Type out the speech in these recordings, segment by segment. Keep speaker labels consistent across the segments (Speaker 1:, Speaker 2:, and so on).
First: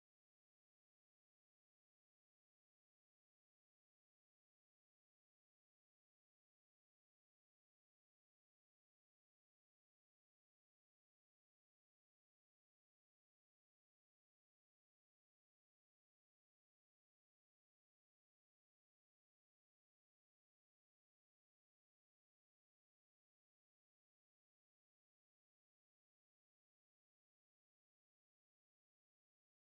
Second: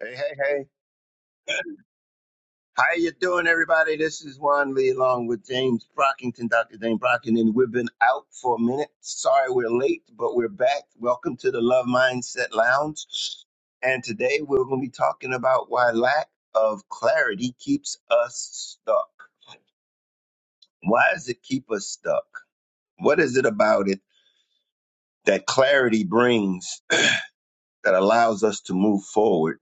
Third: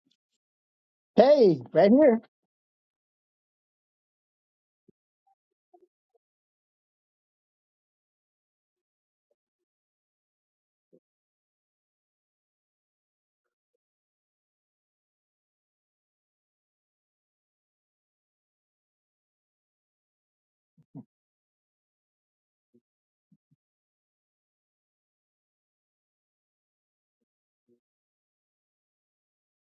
Speaker 1: Hey, hey, hey.
Speaker 2: Hey, right here.
Speaker 1: How you doing, everybody? This is Juan Lee along with James Brockington, Dr. James Brockington. We've been out for a minute. Sorry we're late, but we're back. Welcome to the Love Mindset Lounge. And today we're going to be talking about why lack of clarity keeps us stuck. Why does it keep us stuck? What is it about it that clarity brings that allows us to move forward?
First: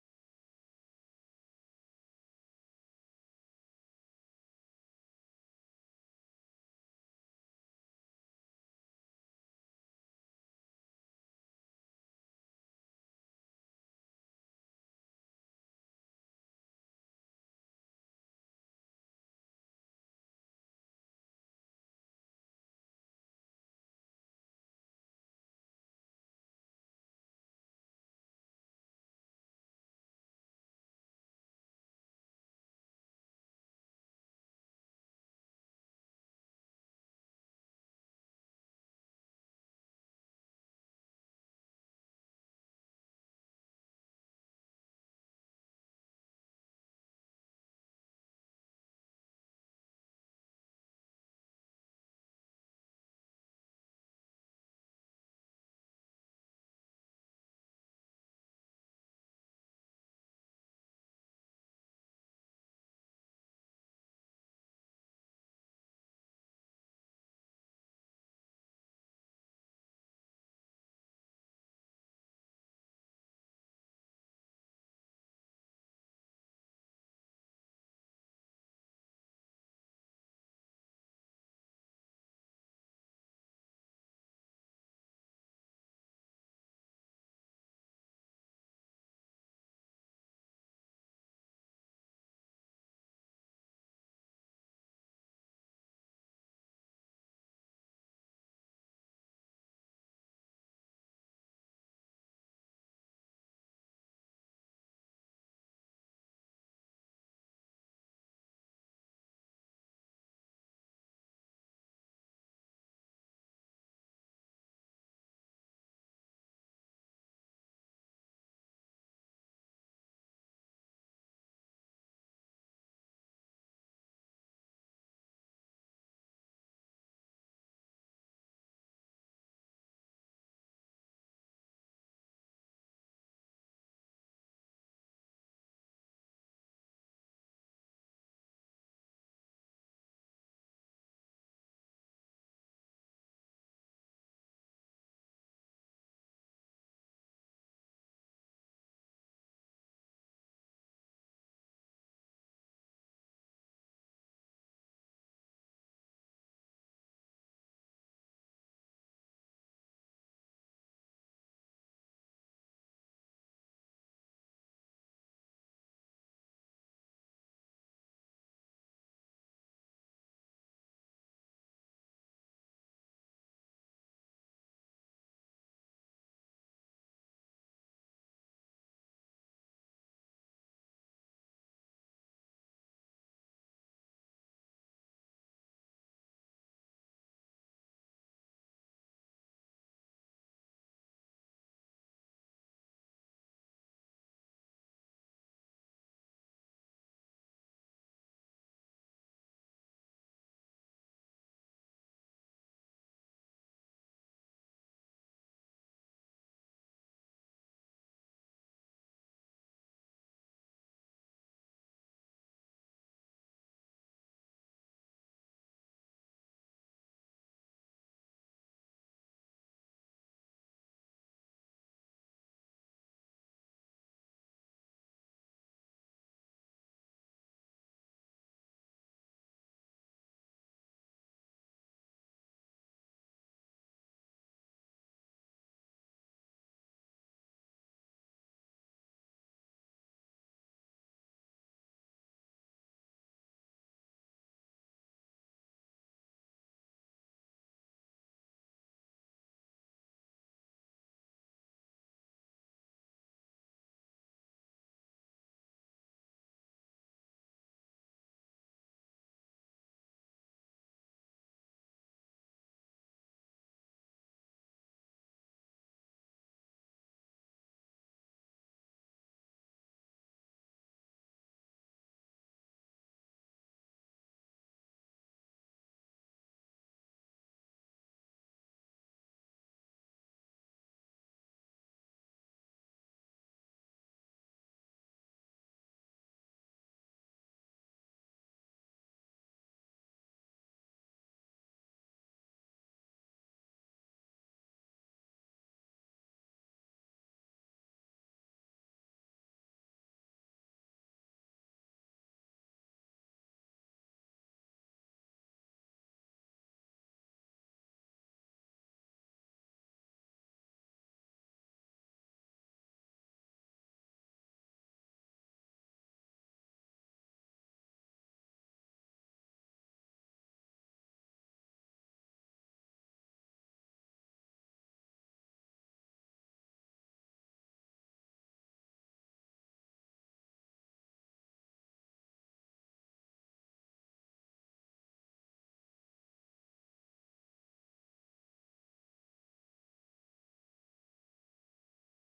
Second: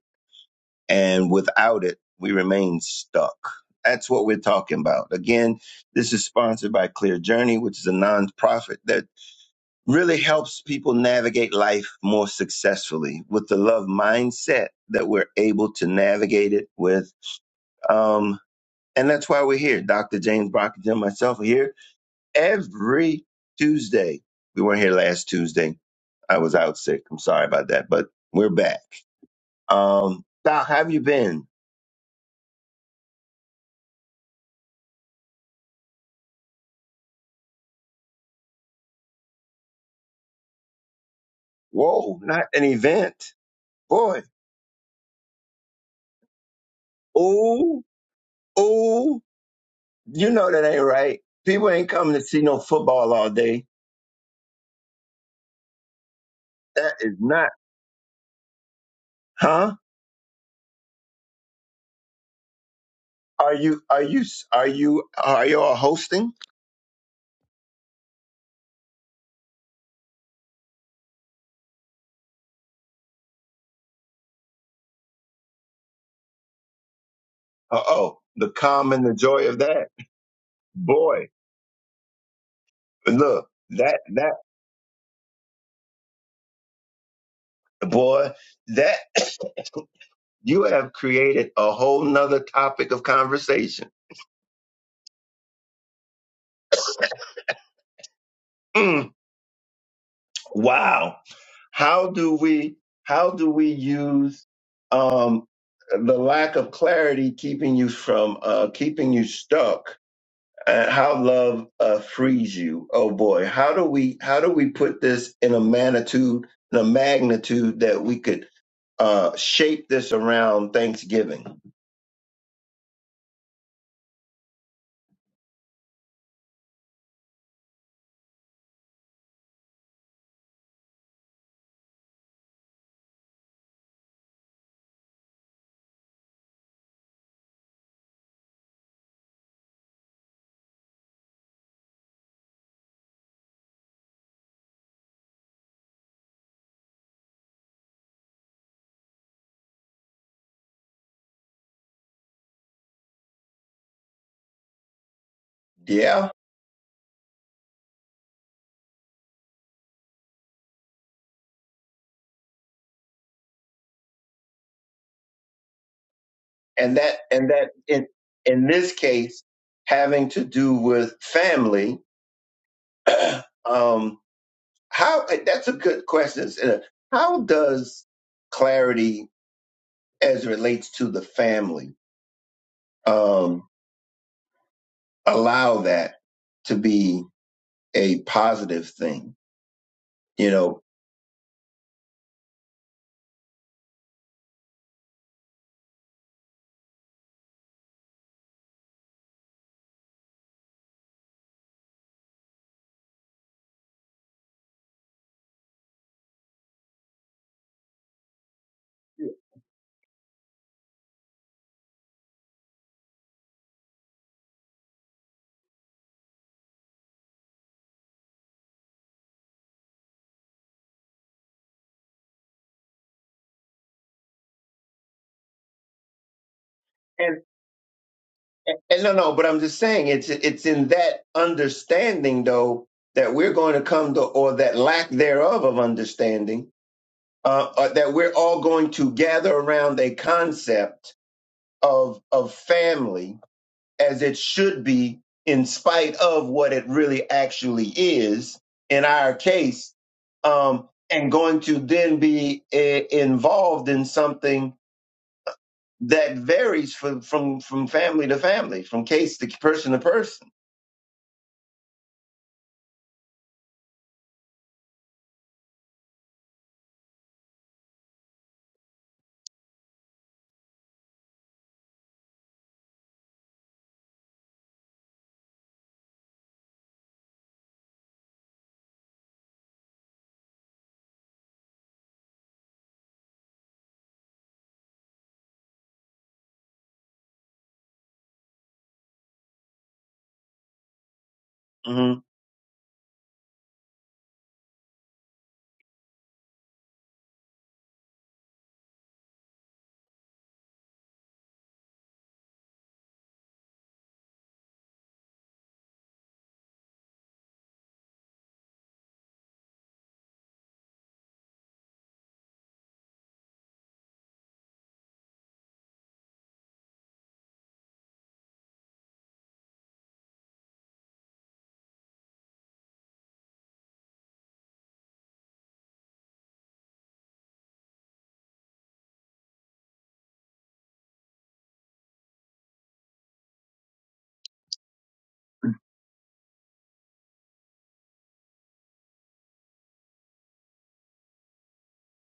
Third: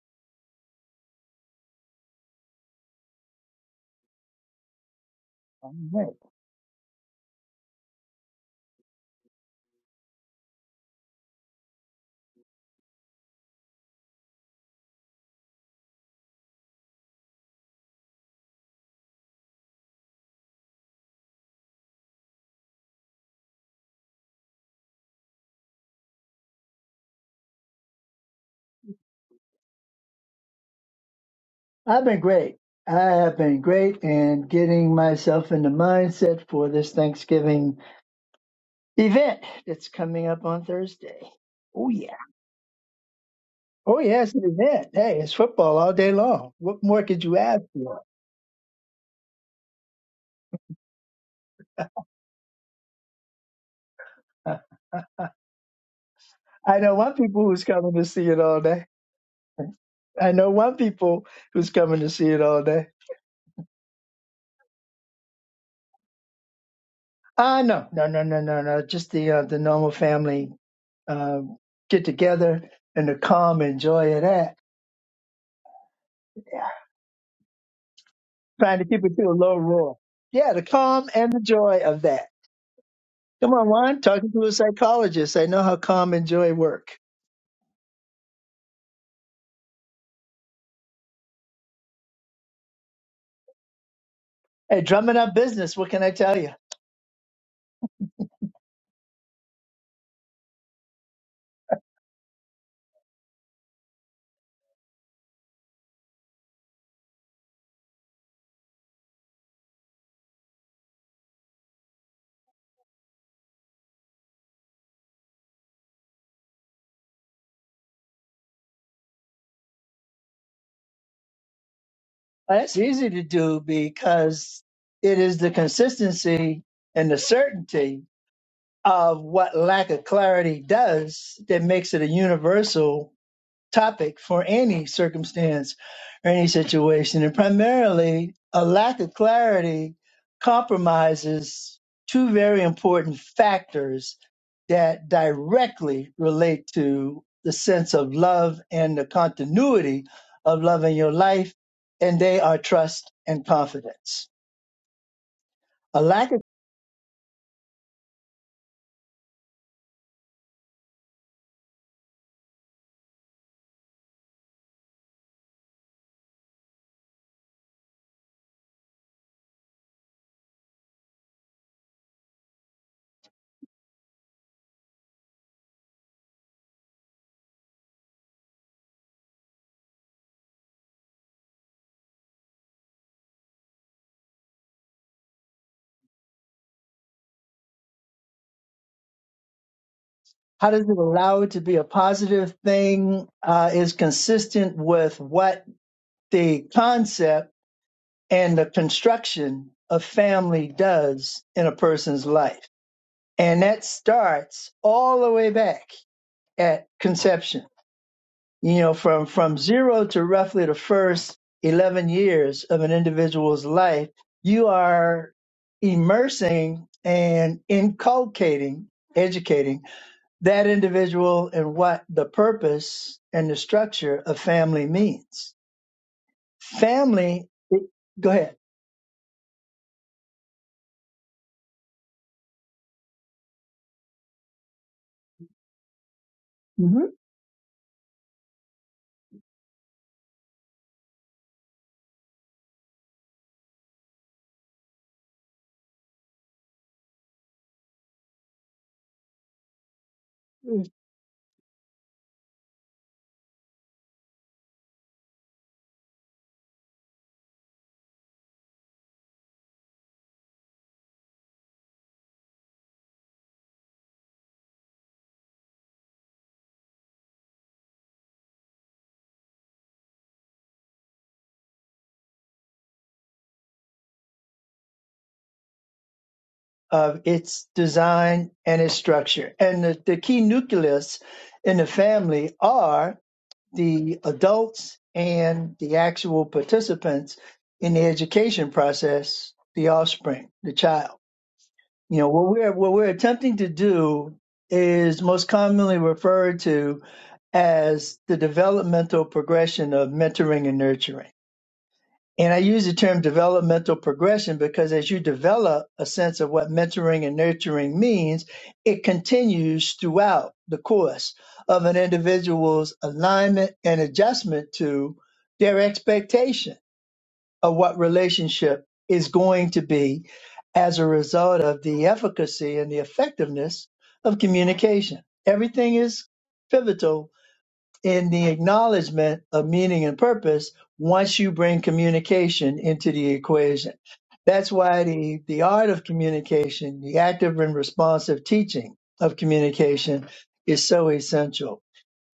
Speaker 1: And without it, we remain stuck. That's what we're talking about. Again,
Speaker 2: I'm
Speaker 1: this
Speaker 2: great.
Speaker 1: is sponsored by Clear Journey, which is a nonprofit that really helps people navigate life more successfully with the love mindset that we're able to navigate it with. Um, and that's why we're here. Dr. James Brockington and myself are here every Tuesday. We weren't here last Tuesday. I was out sick. I'm sorry about that, but we're back. Um, Doc, how have you been?
Speaker 2: I've been great. I have been great in getting myself in the mindset for this Thanksgiving event that's coming up on Thursday. Oh, yeah.
Speaker 1: Whoa, not an event.
Speaker 2: Oh,
Speaker 1: Boy,
Speaker 2: yeah, it's an event. Hey, it's football all day long. What more could you ask
Speaker 1: ooh,
Speaker 2: for?
Speaker 1: ooh, you know that ain't right. People ain't coming to see no football all day.
Speaker 2: Uh, I
Speaker 1: That
Speaker 2: know one
Speaker 1: is
Speaker 2: people
Speaker 1: not,
Speaker 2: who's coming to see it all day.
Speaker 1: huh?
Speaker 2: I know one people who's coming to see it all day.
Speaker 1: Are you, are you, are you, are you all hosting?
Speaker 2: Ah, no, no, no, no, no, no. Just the uh, the normal family uh, get together and the calm and joy of that.
Speaker 1: Uh oh, the
Speaker 2: trying to
Speaker 1: calm and
Speaker 2: keep
Speaker 1: the
Speaker 2: it to a
Speaker 1: joy
Speaker 2: low
Speaker 1: of that.
Speaker 2: roar. Yeah, the calm
Speaker 1: Boy,
Speaker 2: and the joy of that.
Speaker 1: look,
Speaker 2: Come on,
Speaker 1: that,
Speaker 2: Juan, talking to
Speaker 1: that,
Speaker 2: a psychologist. I know how calm and joy work.
Speaker 1: boy, that, you have created a whole nother topic of conversation.
Speaker 2: Hey, drumming up business, what can I tell you?
Speaker 1: Mm. Wow. How do we how do we use um, the lack of clarity keeping you from uh, keeping you stuck? And how love uh, frees you. Oh boy, how do we how do we put this in a magnitude in a magnitude that we could uh, shape this around Thanksgiving?
Speaker 2: Well, That's easy to do because it is the consistency and the certainty of what lack of clarity does that makes it a universal topic for any circumstance or any situation. And primarily, a lack of clarity compromises two very important factors that directly relate to the sense of love and the continuity of love in your life, and they are trust and confidence. A
Speaker 1: Yeah,
Speaker 2: lack of
Speaker 1: and that and that in in this case having to do with family. um, How that's a good question. Uh, How does clarity, as it relates to the family, um, allow that to be a positive thing? You
Speaker 2: how
Speaker 1: know,
Speaker 2: does it allow it to be a positive thing uh, is consistent with what the concept and the construction a family does in a person's life. And that starts all the way back at conception, you know, from, from zero to roughly the first 11 years of an individual's life, you are immersing and inculcating, educating that individual in what the purpose and the structure of family means.
Speaker 1: and
Speaker 2: Family, go ahead.
Speaker 1: and no, no, but I'm just saying it's it's in that understanding though that we're going to come to, or that lack thereof of understanding,
Speaker 2: Mhm.
Speaker 1: uh, uh, that we're all going to gather around a concept of of family as it should be in spite of what it really actually is in our case um, and going to then be eh, involved in something that varies from, from from family to family from case to person to person
Speaker 2: of its design and its structure. And the, the key nucleus in the family are the adults and the actual participants in the education process, the offspring, the child. You
Speaker 1: mm-hmm.
Speaker 2: know, what we're, what we're attempting to do is most commonly referred to as the developmental progression of mentoring and nurturing and I use the term developmental progression because as you develop a sense of what mentoring and nurturing means, it continues throughout the course of an individual's alignment and adjustment to their expectation of what relationship is going to be as a result of the efficacy and the effectiveness of communication. Everything is pivotal in the acknowledgement of meaning and purpose once you bring communication into the equation. That's why the, the art of communication, the active and responsive teaching of communication is so essential.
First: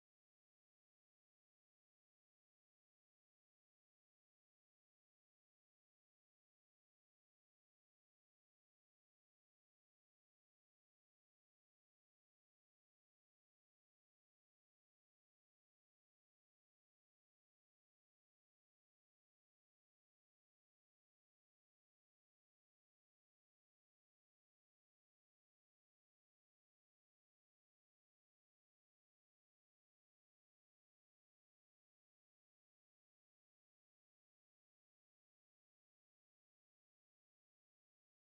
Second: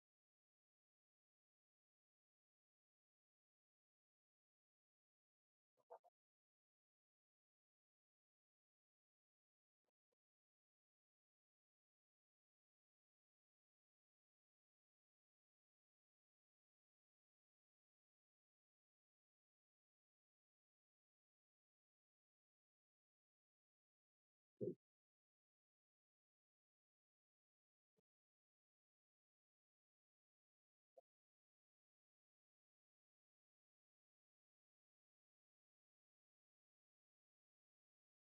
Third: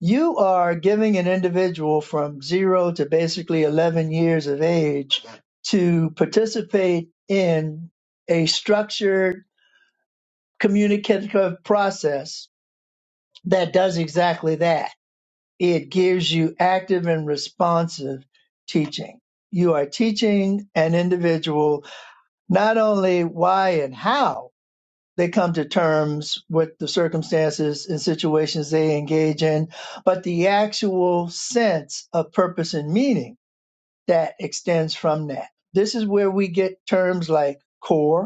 Speaker 2: You are giving an individual from zero to basically 11 years of age to participate in a structured communicative process that does exactly that it gives you active and responsive teaching. You are teaching an individual not only why and how they come to terms with the circumstances and situations they engage in, but the actual sense of purpose and meaning that extends from that. This is where we get terms like core,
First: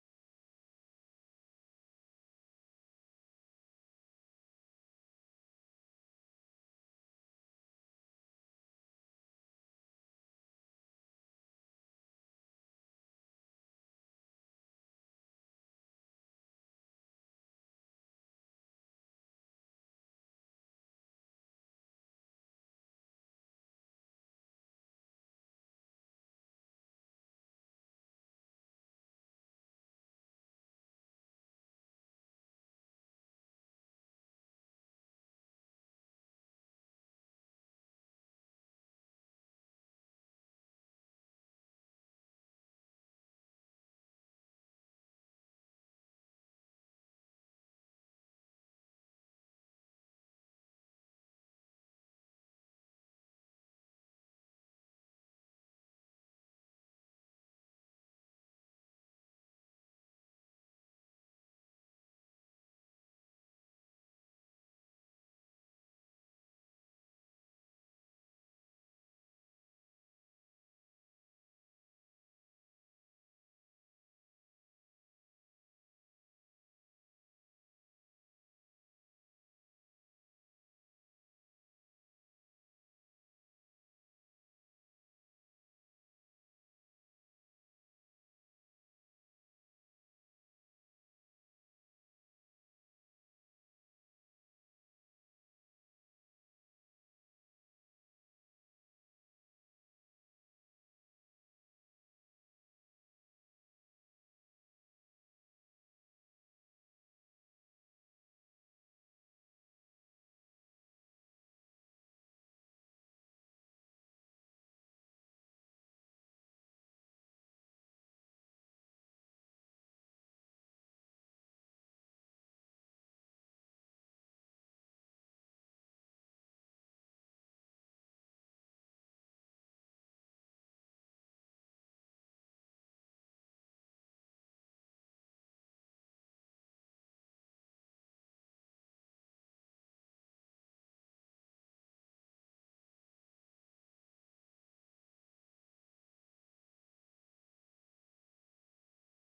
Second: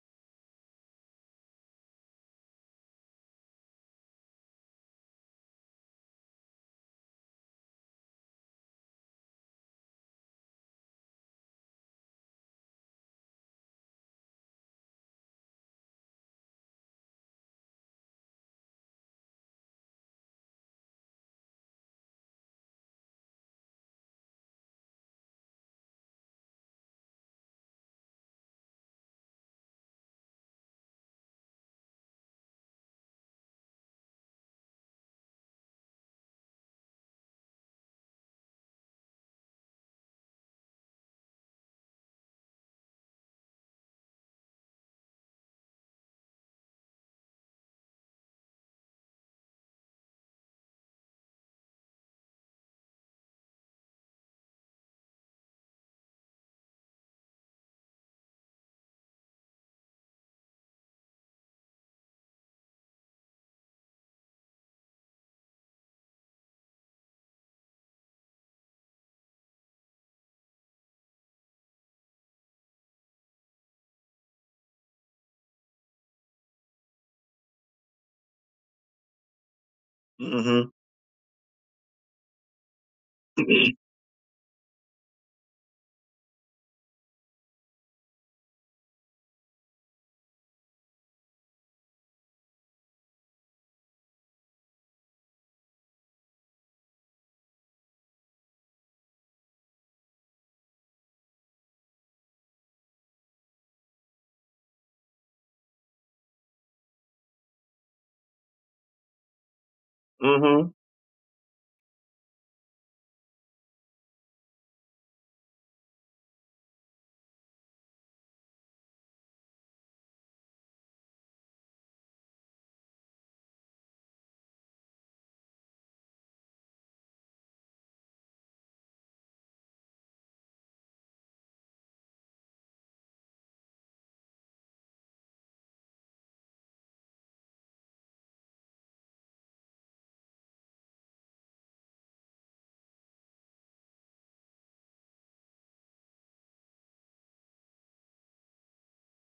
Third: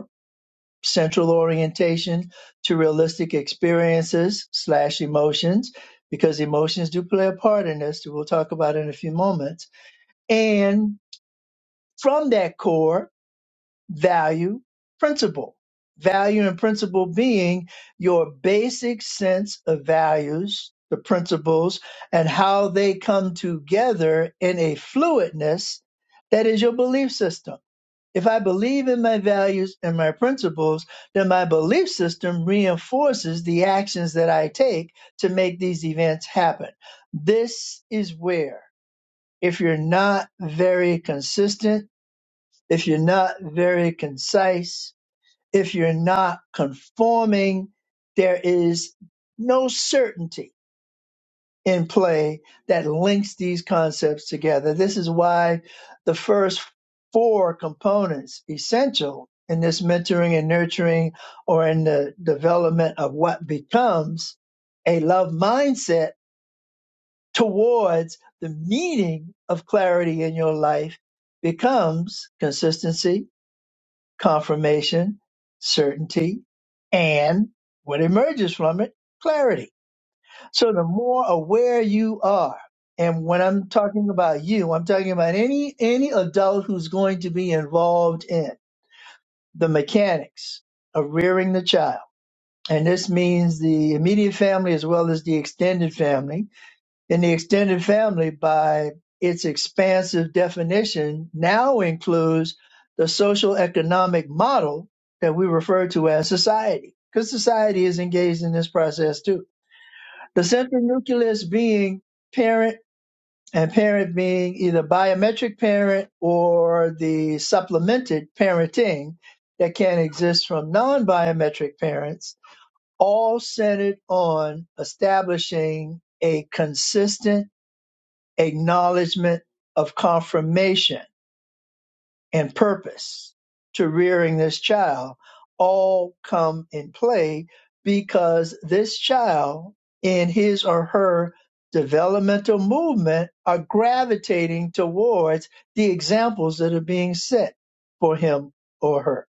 Speaker 2: central orientation to realistic experiences slash emotions because emotions do play a part in this we'll talk about it in a few moments and from that core value principle value and principle being your basic sense of values the principles and how they come together in a fluidness that is your belief system if I believe in my values and my principles, then my belief system reinforces the actions that I take to make these events happen. This is where, if you're not very consistent, if you're not very concise, if you're not conforming, there is no certainty in play that links these concepts together. This is why the first four components essential in this mentoring and nurturing or in the development of what becomes a love mindset towards the meaning of clarity in your life becomes consistency, confirmation, certainty, and what emerges from it, clarity so
Speaker 1: Mm-hmm.
Speaker 2: the more aware you are, and when I'm talking about you, I'm talking about any any adult who's going to be involved in the mechanics of rearing the child. And this means the immediate family as well as the extended family. And the extended family, by its expansive definition, now includes the social economic model that we refer to as society, because society is engaged in this process too the
Speaker 1: Mm-hmm.
Speaker 2: central nucleus being parent and parent being either biometric parent or the supplemented parenting that can exist from non biometric parents, all centered on establishing a consistent acknowledgement of confirmation and purpose to rearing this child all come in play because this child in his or her developmental movement are gravitating towards the examples that are being set for him or her.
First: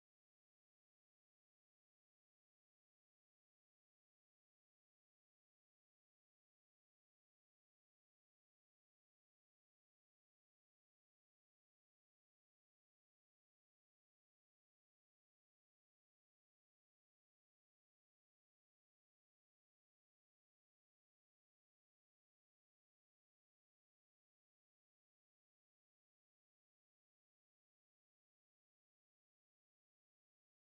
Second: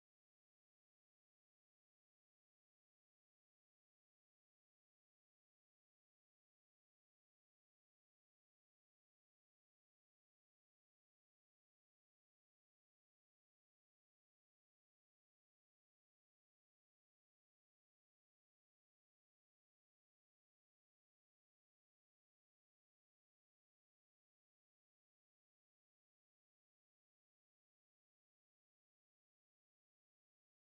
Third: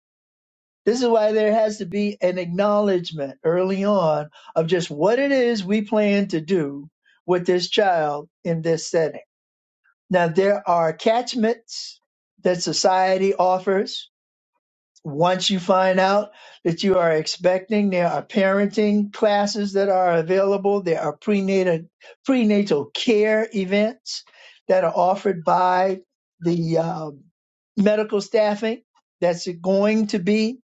Speaker 2: This is why there has to be an acknowledgement early on of just what it is we plan to do with this child in this setting. Now, there are catchments that society offers once you find out that you are expecting, there are parenting classes that are available. There are prenatal prenatal care events that are offered by the um, medical staffing that's going to be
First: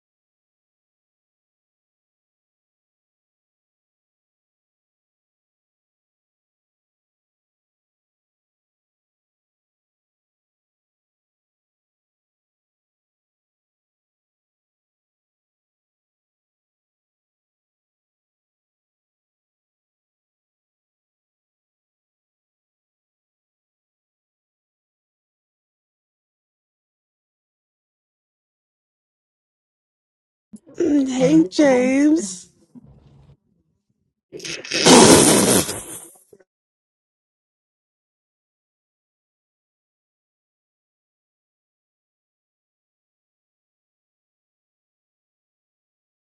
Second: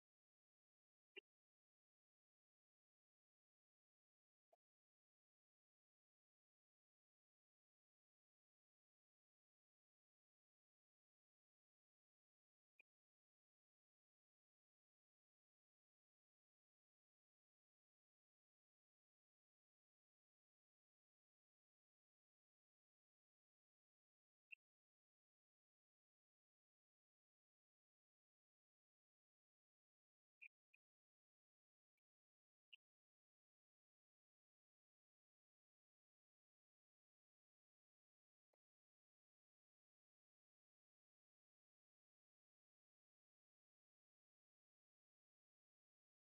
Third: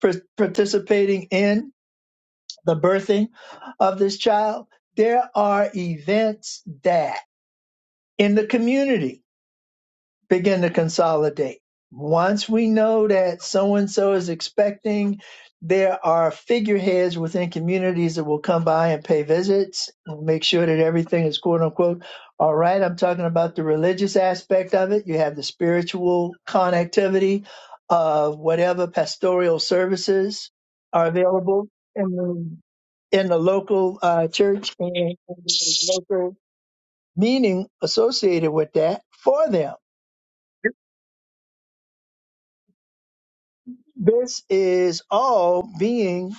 Speaker 2: par- participating in the birthing of this child. There are events that in the community begin to consolidate. Once we know that so and so is expecting, there are figureheads within communities that will come by and pay visits and make sure that everything is quote unquote all right. I'm talking about the religious aspect of it. You have the spiritual connectivity of whatever pastoral services are
Speaker 3: Hey,
Speaker 2: available in
Speaker 3: James.
Speaker 2: the, in the local uh, church and in the local meaning associated with that for them This is all being,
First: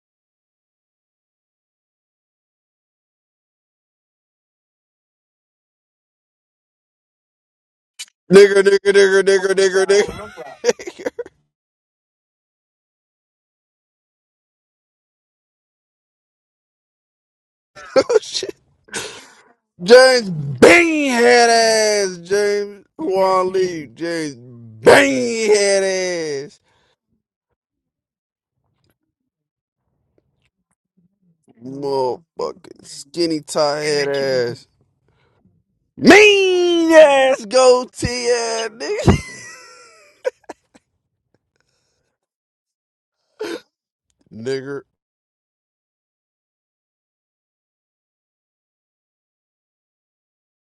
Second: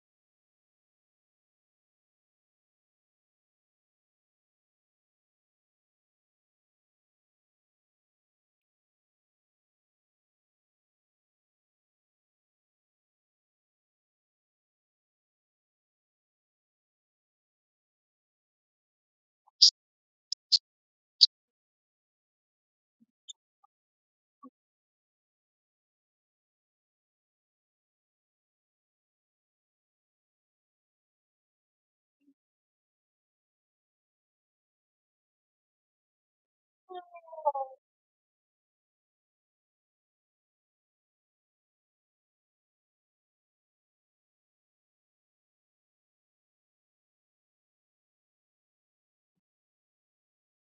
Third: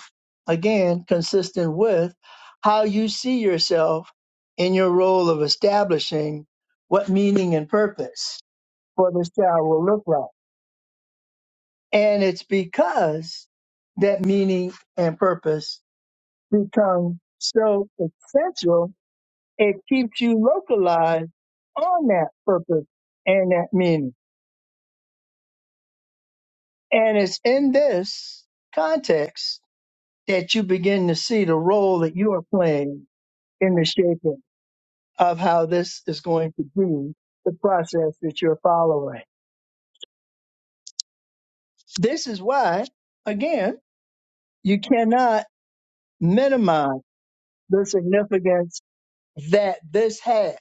Speaker 2: again, consistent with how you see yourself in your role of establishing what meaning and purpose
Speaker 3: Nigga, nigga,
Speaker 2: for this child will
Speaker 3: nigga,
Speaker 2: look
Speaker 3: nigga.
Speaker 2: like. And it's because that meaning and purpose become so essential, it keeps
Speaker 3: James
Speaker 2: you
Speaker 3: Bean
Speaker 2: localized
Speaker 3: head
Speaker 2: on
Speaker 3: ass.
Speaker 2: that purpose
Speaker 3: James
Speaker 2: and
Speaker 3: Juan
Speaker 2: that
Speaker 3: Lee.
Speaker 2: meaning.
Speaker 3: James Bean head ass.
Speaker 2: And it's in this context that you begin to see the role that you are
Speaker 3: Motherfucking
Speaker 2: playing
Speaker 3: skinny
Speaker 2: in
Speaker 3: tie
Speaker 2: the
Speaker 3: head
Speaker 2: shaping
Speaker 3: ass.
Speaker 2: of how this is going to
Speaker 3: Mean
Speaker 2: be
Speaker 3: ass
Speaker 2: the
Speaker 3: goatee.
Speaker 2: process that you're
Speaker 3: tag nigga.
Speaker 2: following. This is why, again, you
Speaker 3: Nigga.
Speaker 2: cannot minimize the significance that this has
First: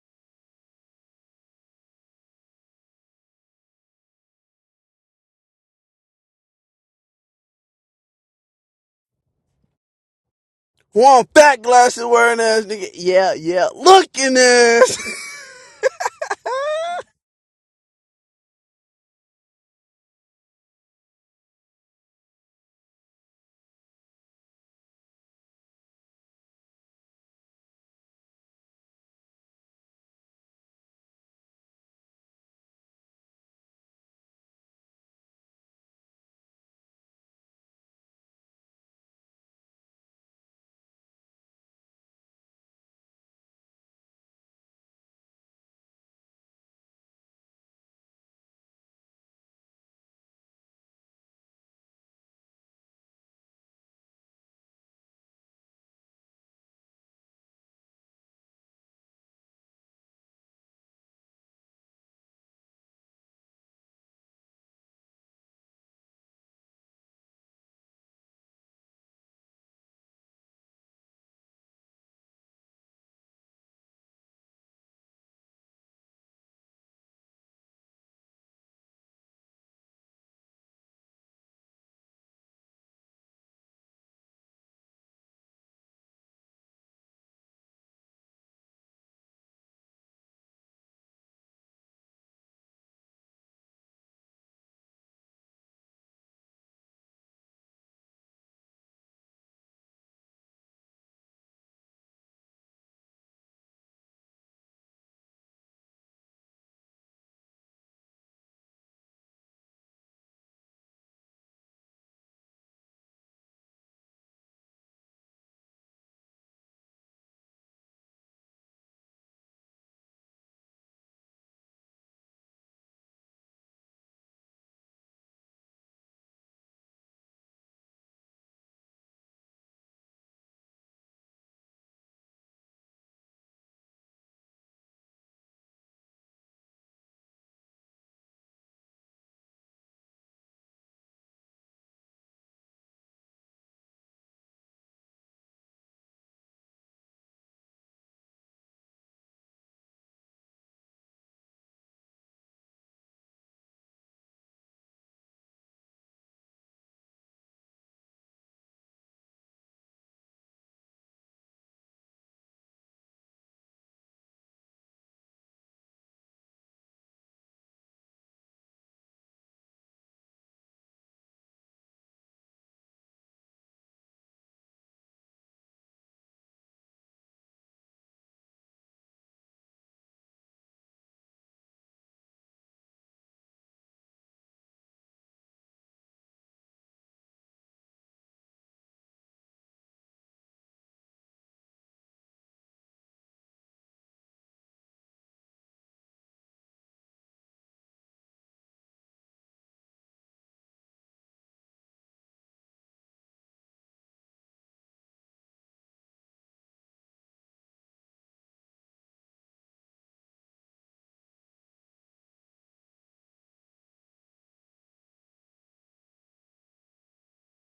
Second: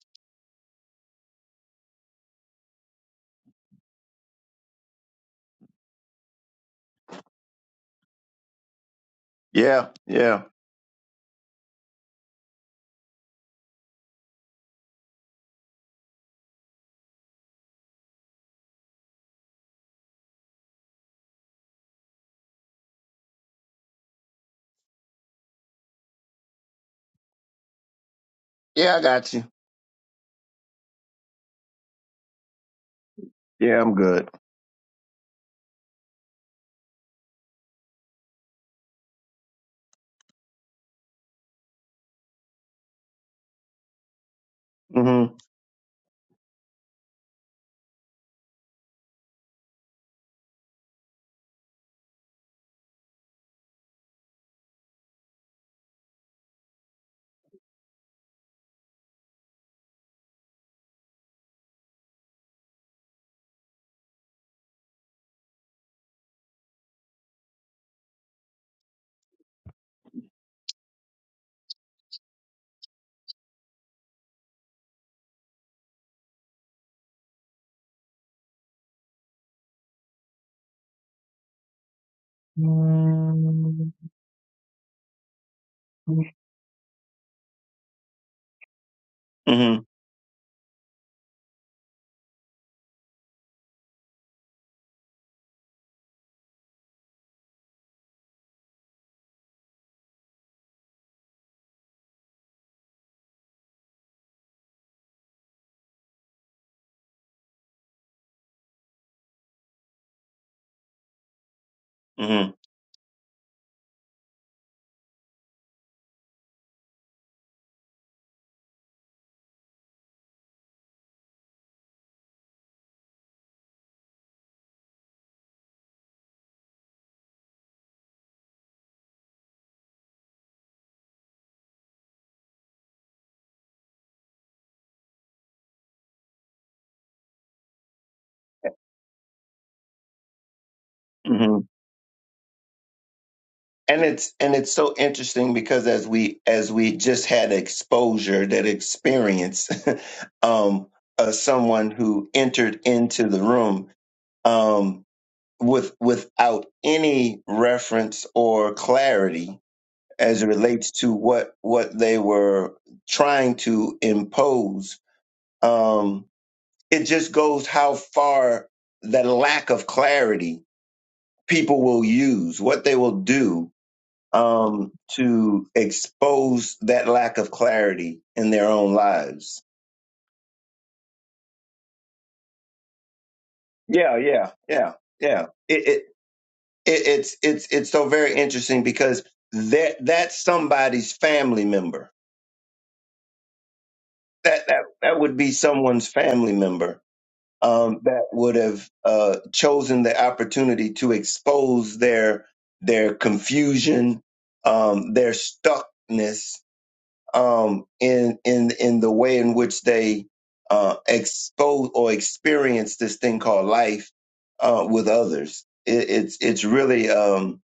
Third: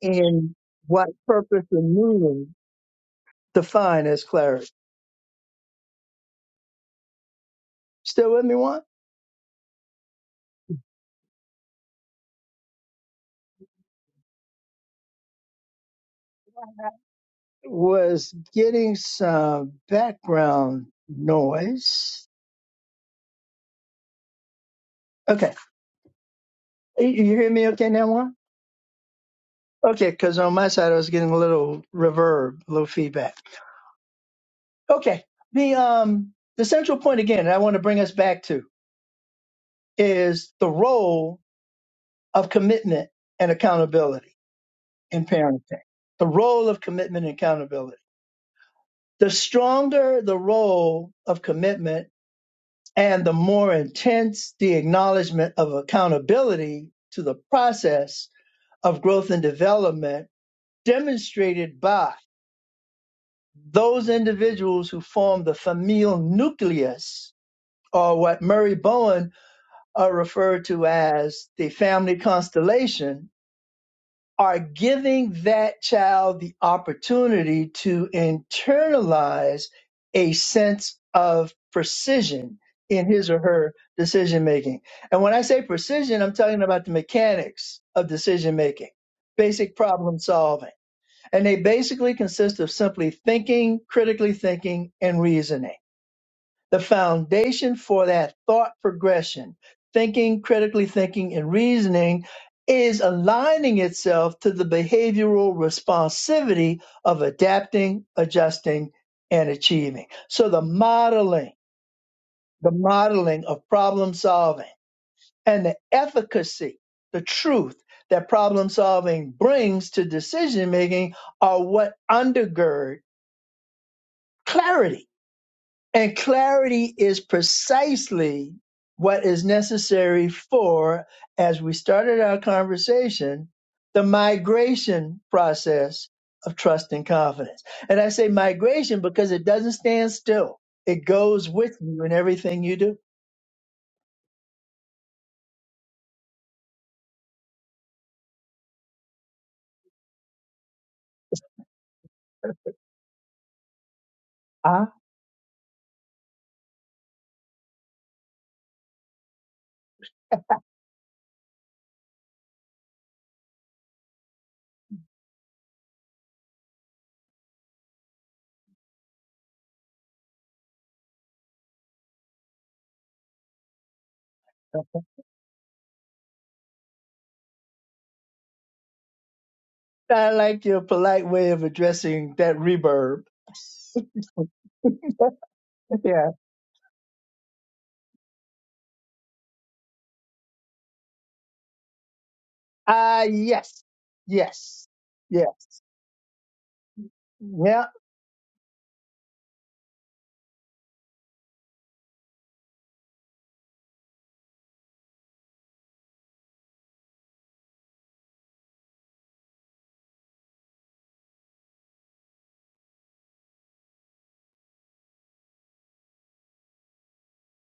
Speaker 2: in what purpose and meaning define as clarity. Still with me, one?
Speaker 1: yeah yeah
Speaker 3: Juan fat glasses wearing ass nigga. Yeah, yeah. Looking ass.
Speaker 2: Was getting some background noise. Okay. You you hear me okay now, one?
Speaker 1: yeah i got you
Speaker 2: Okay, because on my side I was getting a little reverb, a little feedback.
Speaker 1: yeah i'm good
Speaker 2: Okay, the um the central point again, and I want to bring us back to is the role of commitment and accountability in
Speaker 1: mm-hmm.
Speaker 2: parenting. The role of commitment and accountability. The stronger the role of commitment and the more intense the acknowledgement of accountability to the process of growth and development demonstrated by Those individuals who form the familial nucleus, or what Murray Bowen uh, referred to as the family constellation, are giving that child the opportunity to internalize a sense of precision in his or her
Speaker 1: Mm-hmm.
Speaker 2: decision making. And when I say precision, I'm talking about the mechanics of decision making, basic
Speaker 1: Mm-hmm.
Speaker 2: problem solving and they basically consist of simply thinking, critically thinking, and reasoning. The foundation for that thought progression, thinking, critically thinking, and reasoning is aligning itself to the behavioral responsivity of adapting, adjusting, and achieving. So the modeling,
Speaker 1: Mm-hmm.
Speaker 2: the modeling of problem solving and the efficacy, the truth that problem solving brings to decision making are what undergird clarity. And clarity is precisely what is necessary for, as we started our conversation, the migration process of trust and confidence. And I say migration because it doesn't stand still. It goes with you in everything you do.
Speaker 1: and it's and it's so interesting because as we as we just had exposure that experience um uh, someone who entered into the room
Speaker 2: Ah,
Speaker 1: um with without any reference or clarity as it relates to what what they were trying to impose um it just goes how far the lack of clarity people will use what they will do um, to expose that lack of clarity in their own lives.
Speaker 2: I like your polite way of addressing that reverb.
Speaker 1: Yeah, yeah, yeah, yeah. It, it,
Speaker 2: Yeah.
Speaker 1: it it's it's it's so very interesting because that that's somebody's family member.
Speaker 2: Ah, yes.
Speaker 1: That that
Speaker 2: Yes.
Speaker 1: that would be
Speaker 2: Yes.
Speaker 1: someone's family member
Speaker 2: Yeah.
Speaker 1: um, that would have uh, chosen the opportunity to expose their their confusion, um, their stuckness um, in in in the way in which they uh, expose or experience this thing called life uh, with others. It, it's it's really um,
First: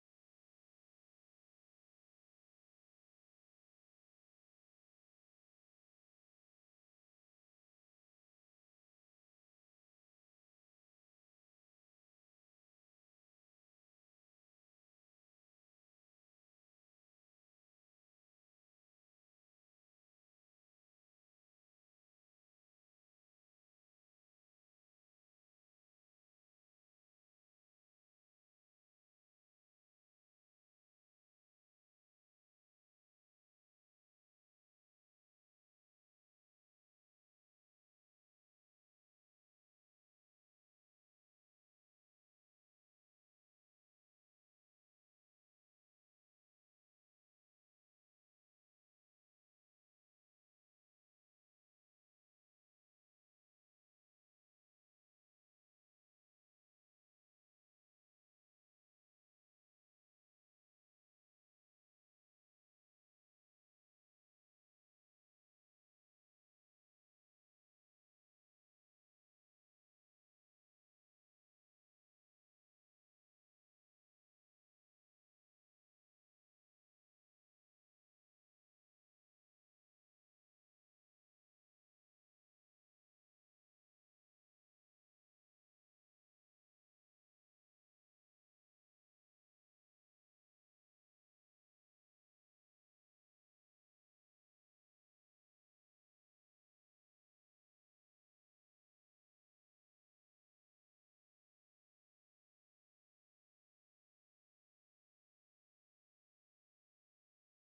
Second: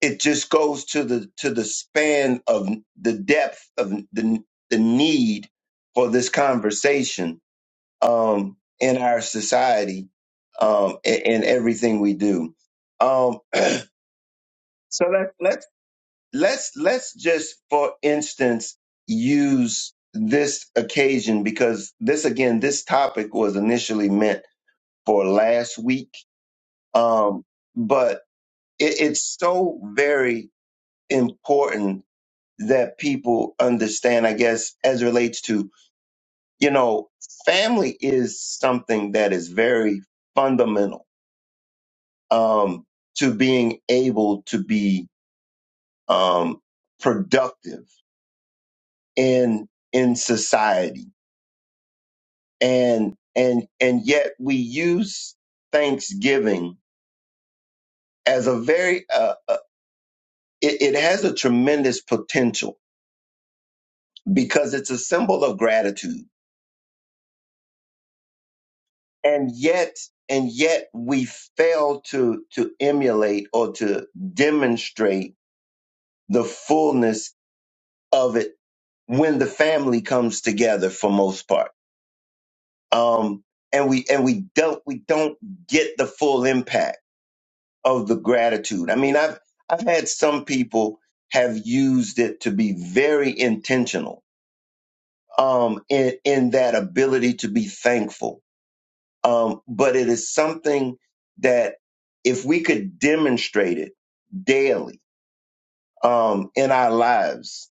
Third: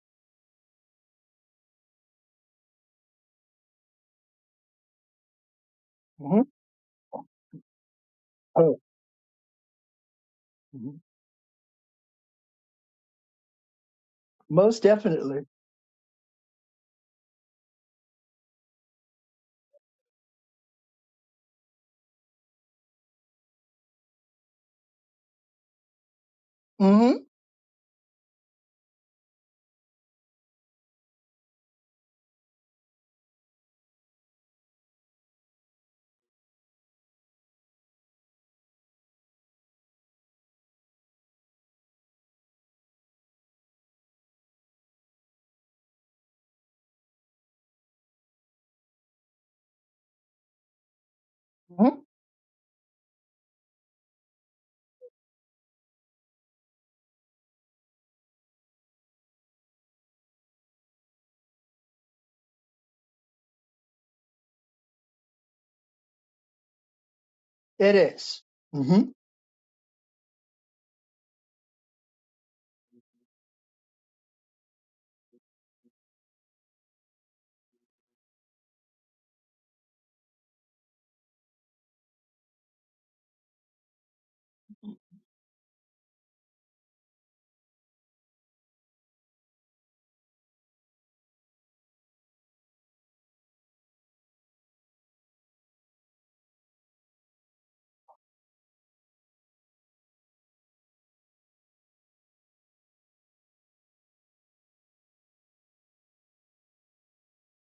Speaker 1: it just goes to the to the span of the depth of the the need for this
Speaker 2: hmm
Speaker 1: conversation um, in our society um, and, and everything we do. Um,
Speaker 2: Most
Speaker 1: so let
Speaker 2: definitely.
Speaker 1: let's let's let's just for instance use this occasion because this again this topic was initially meant for last week
Speaker 2: Mm-hmm.
Speaker 1: um but it, it's so very important that people understand i guess as it relates to you know family is something that is very fundamental um to being able to be um productive in in society
Speaker 2: Mm-hmm.
Speaker 1: and and and yet we use thanksgiving as a very uh, uh, it, it has a tremendous potential because it's a symbol of gratitude
Speaker 2: It is. Mhm.
Speaker 1: and yet and yet we fail to to emulate or to demonstrate the fullness of it when the family comes together for most part um and we and we don't we don't get the full impact of the gratitude. I mean, I've I've had some people have used it to be very intentional um, in in that ability to be thankful. Um, but it is something that if we could demonstrate it daily um, in our lives,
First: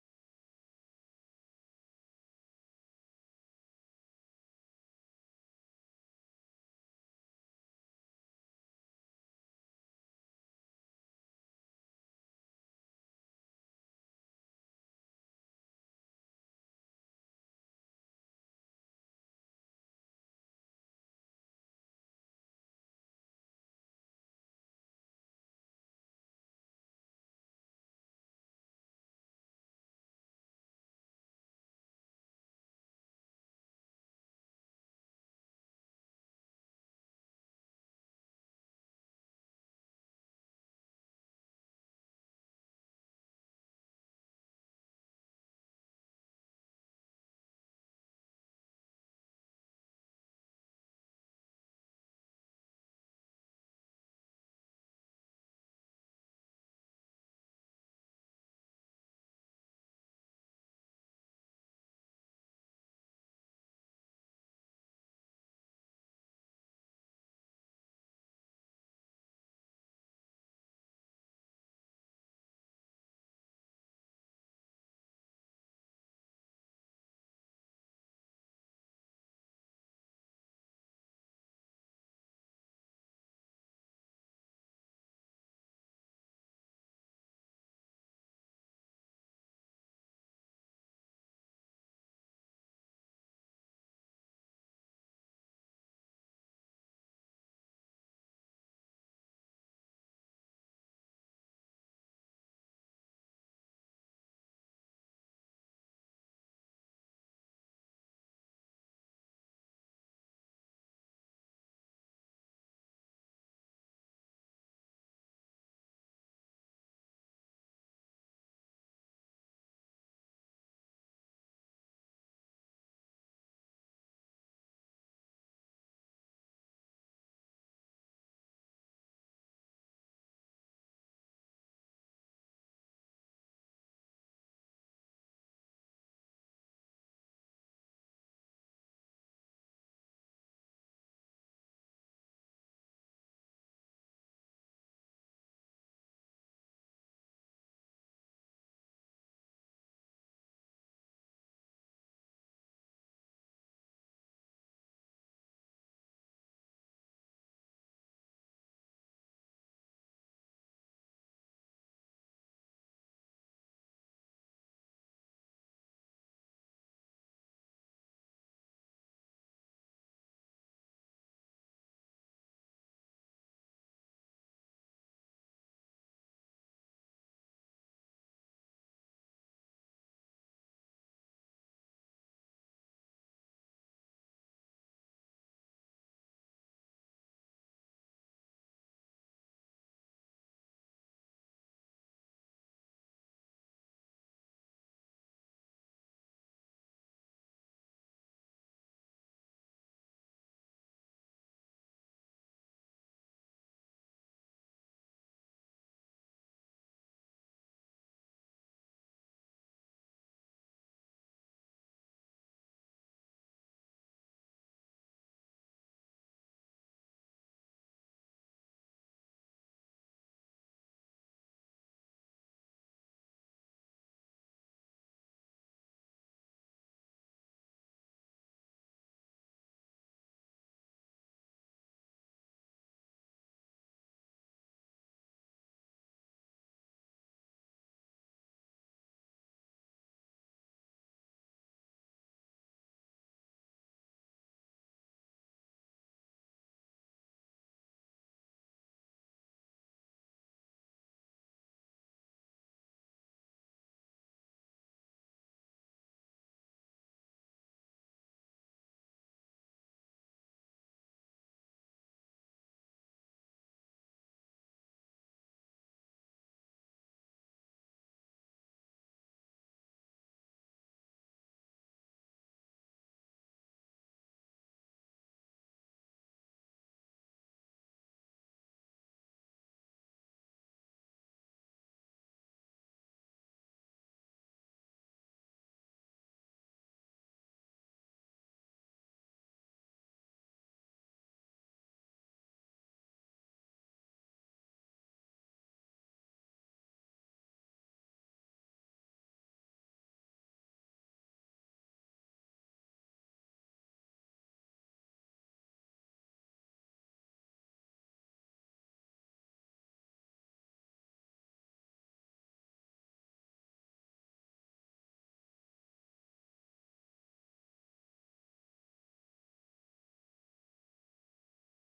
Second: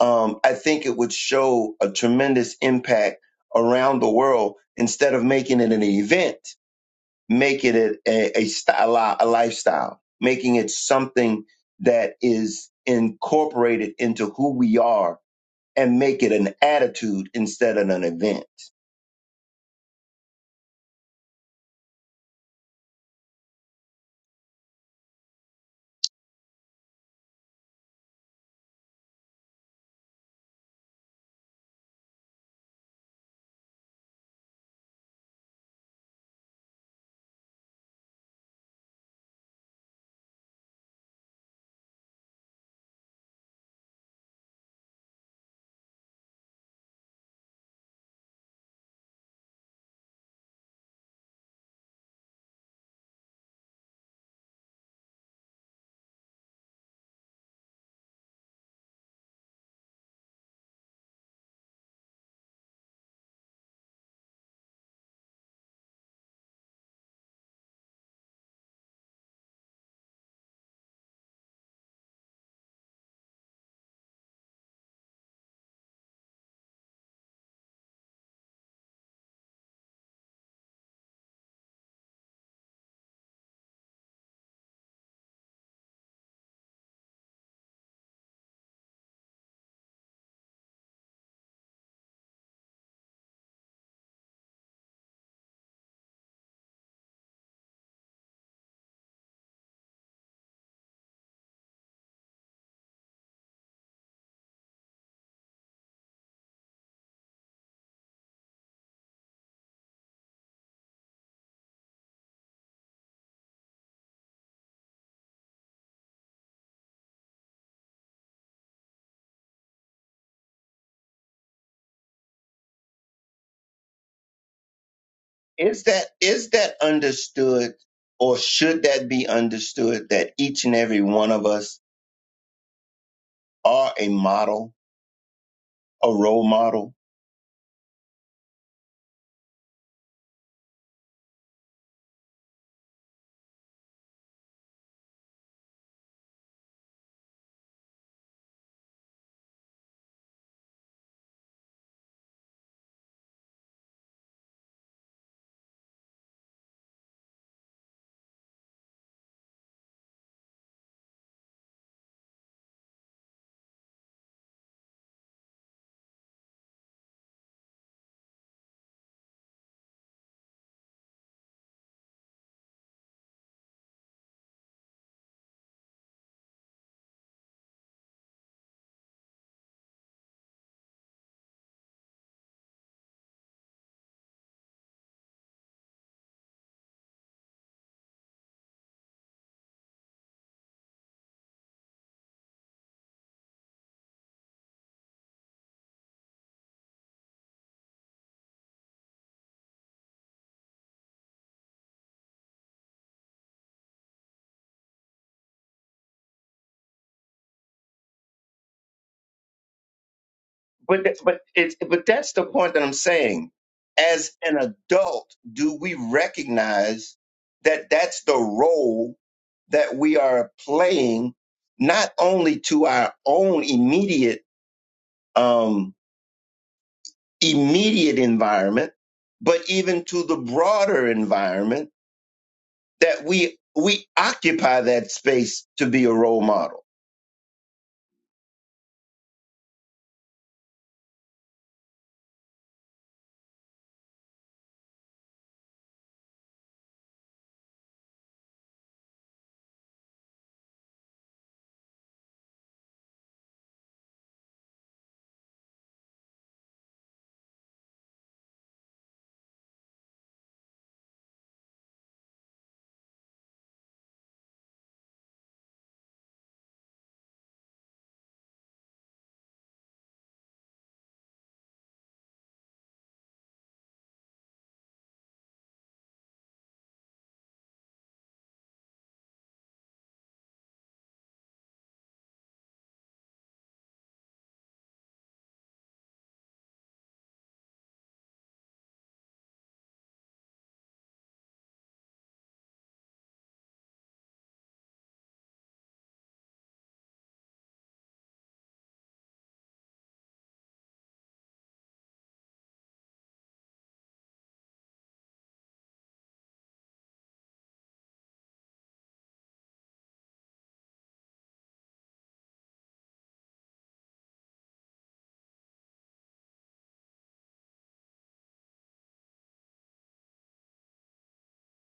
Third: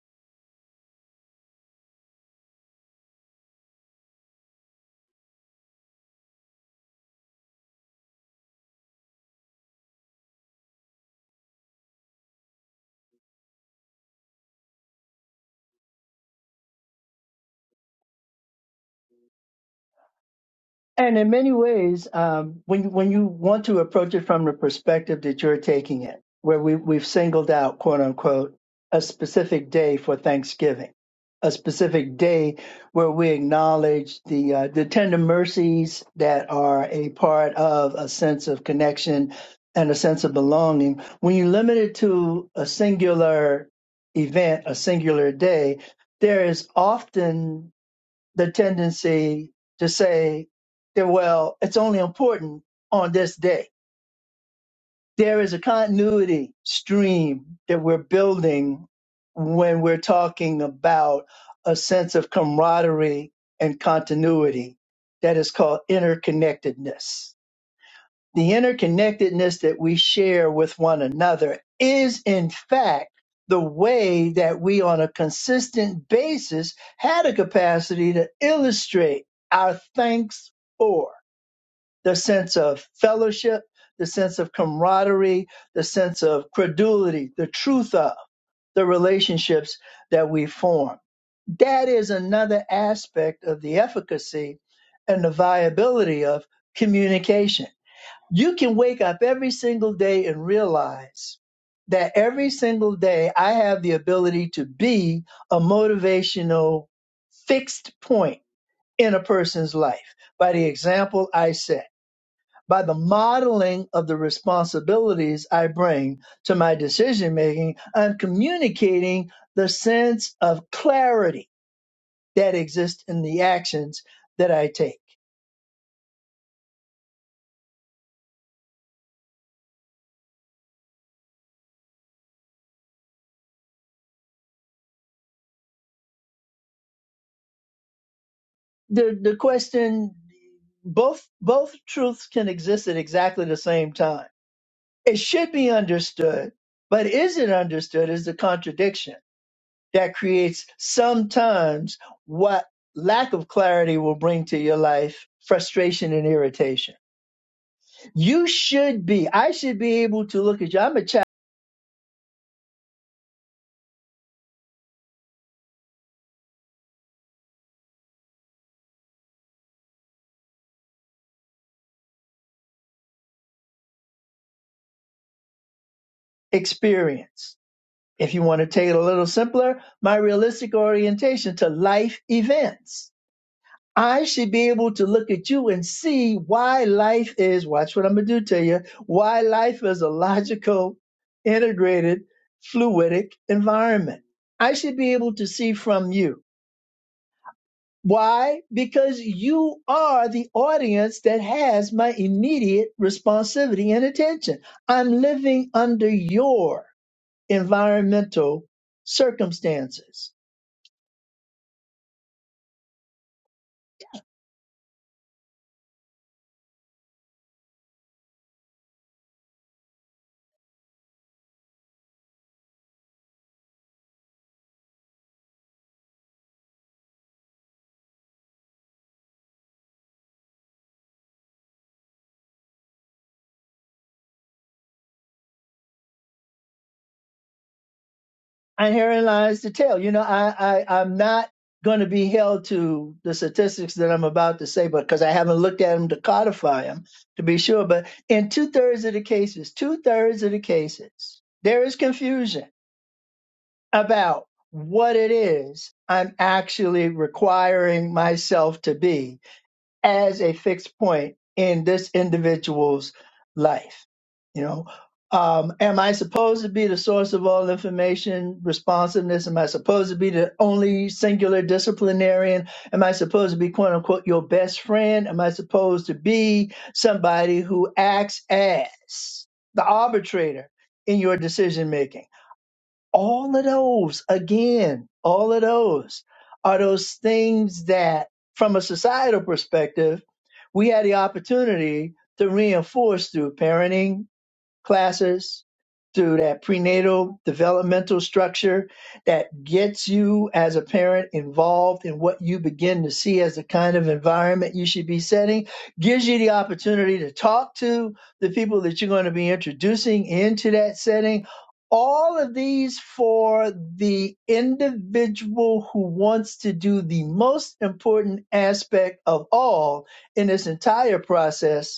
Speaker 1: um, I think it would show a tremendous impact around the world instead of making it an event making it a, a, sty- a lifestyle, making it something that is incorporated into who we are and make it an attitude instead of an event.
Speaker 2: And in many ways, um, when you, when you want to approach it from the perspective that you're taking it, where we, we've singled out, quote unquote, a specific day for Thanksgiving, a specific day where we acknowledge the uh, the tender mercies that are a part of a sense of connection and a sense of belonging. When you limit it to a singular event, a singular day, there is often the tendency to say that, well, it's only important on this day. There is a continuity stream that we're building when we're talking about a sense of camaraderie and continuity that is called interconnectedness the interconnectedness that we share with one another is in fact the way that we on a consistent basis had a capacity to illustrate our thanks for the sense of fellowship, the sense of camaraderie, the sense of credulity, the truth of the relationships that we form. That is another aspect of the efficacy and the viability of communication you can wake up every single day and realize that every single day I have the ability to be a motivational fixed point in a person's life by the example I set, by the modeling of the responsibilities I bring to my decision making. I'm communicating the sense of clarity that exists in the actions that I take.
Speaker 1: Is that is that understood or should that be understood that each and every one of us are a model, a role model
Speaker 2: the the question both both truths can exist at exactly the same time it should be understood but is it understood is the contradiction that creates sometimes what lack of clarity will bring to your life frustration and irritation you should be i should be able to look at you i'm a child experience if you want to take it a little simpler my realistic orientation to life events I should be able to look at you and see why life is, watch what I'm going to do to you, why life is a logical, integrated, fluidic environment. I should be able to see from you. Why? Because you are the audience that has my immediate responsivity and attention. I'm living under your environmental circumstances.
Speaker 1: but th- but it's but that's the point that I'm saying. As an adult, do we recognize that that's the role that we are playing, not only to our own immediate um, immediate environment, but even to the broader environment that we we occupy that space to be a role model.
Speaker 2: And herein lies the tale. You know, I, I I'm not going to be held to the statistics that I'm about to say, but because I haven't looked at them to codify them to be sure. But in two thirds of the cases, two thirds of the cases, there is confusion about what it is I'm actually requiring myself to be as a fixed point in this individual's life you know um, am i supposed to be the source of all information responsiveness am i supposed to be the only singular disciplinarian am i supposed to be quote unquote your best friend am i supposed to be somebody who acts as the arbitrator in your decision making all of those again all of those are those things that from a societal perspective we had the opportunity to reinforce through parenting classes, through that prenatal developmental structure that gets you as a parent involved in what you begin to see as the kind of environment you should be setting, gives you the opportunity to talk to the people that you're going to be introducing into that setting. All of these for the individual who wants to do the most important aspect of all in this entire process,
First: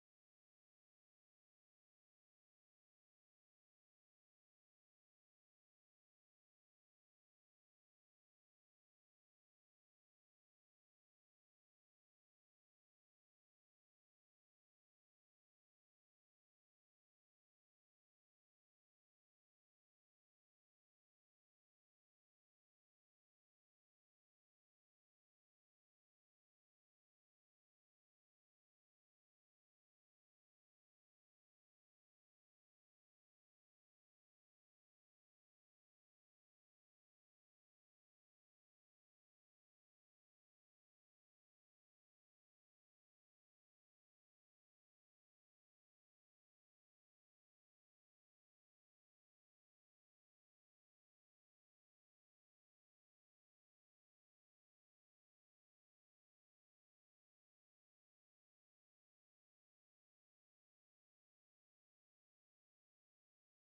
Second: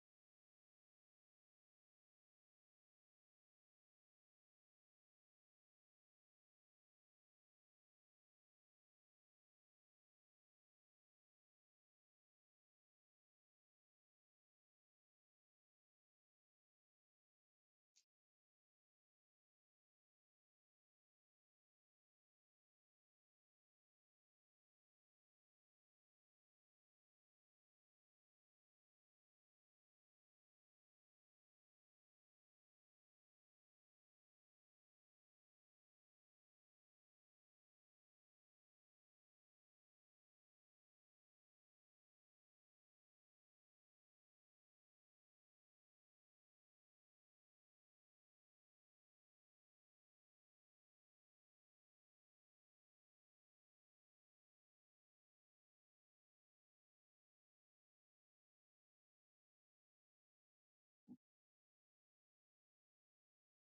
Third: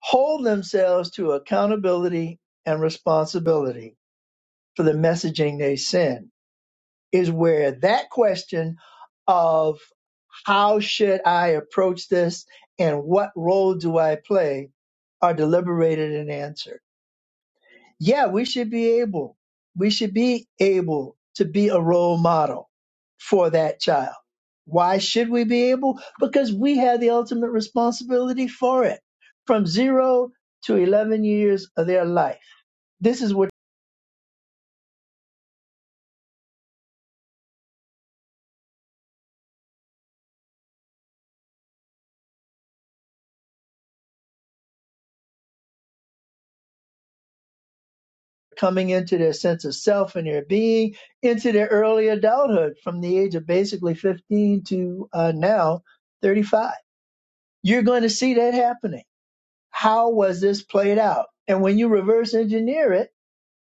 Speaker 2: hold themselves to accountability and responsibility for the messaging they send is where that question of how should I approach this and what role do I play are deliberated and answered yeah, we should be able, we should be able to be a role model for that child. Why should we be able? Because we have the ultimate responsibility for it. From zero to 11 years of their life, this is what coming into their sense of self and their being into their early adulthood from the age of basically 15 to uh, now 35. You're going to see that happening. How was this played out? And when you reverse engineer it,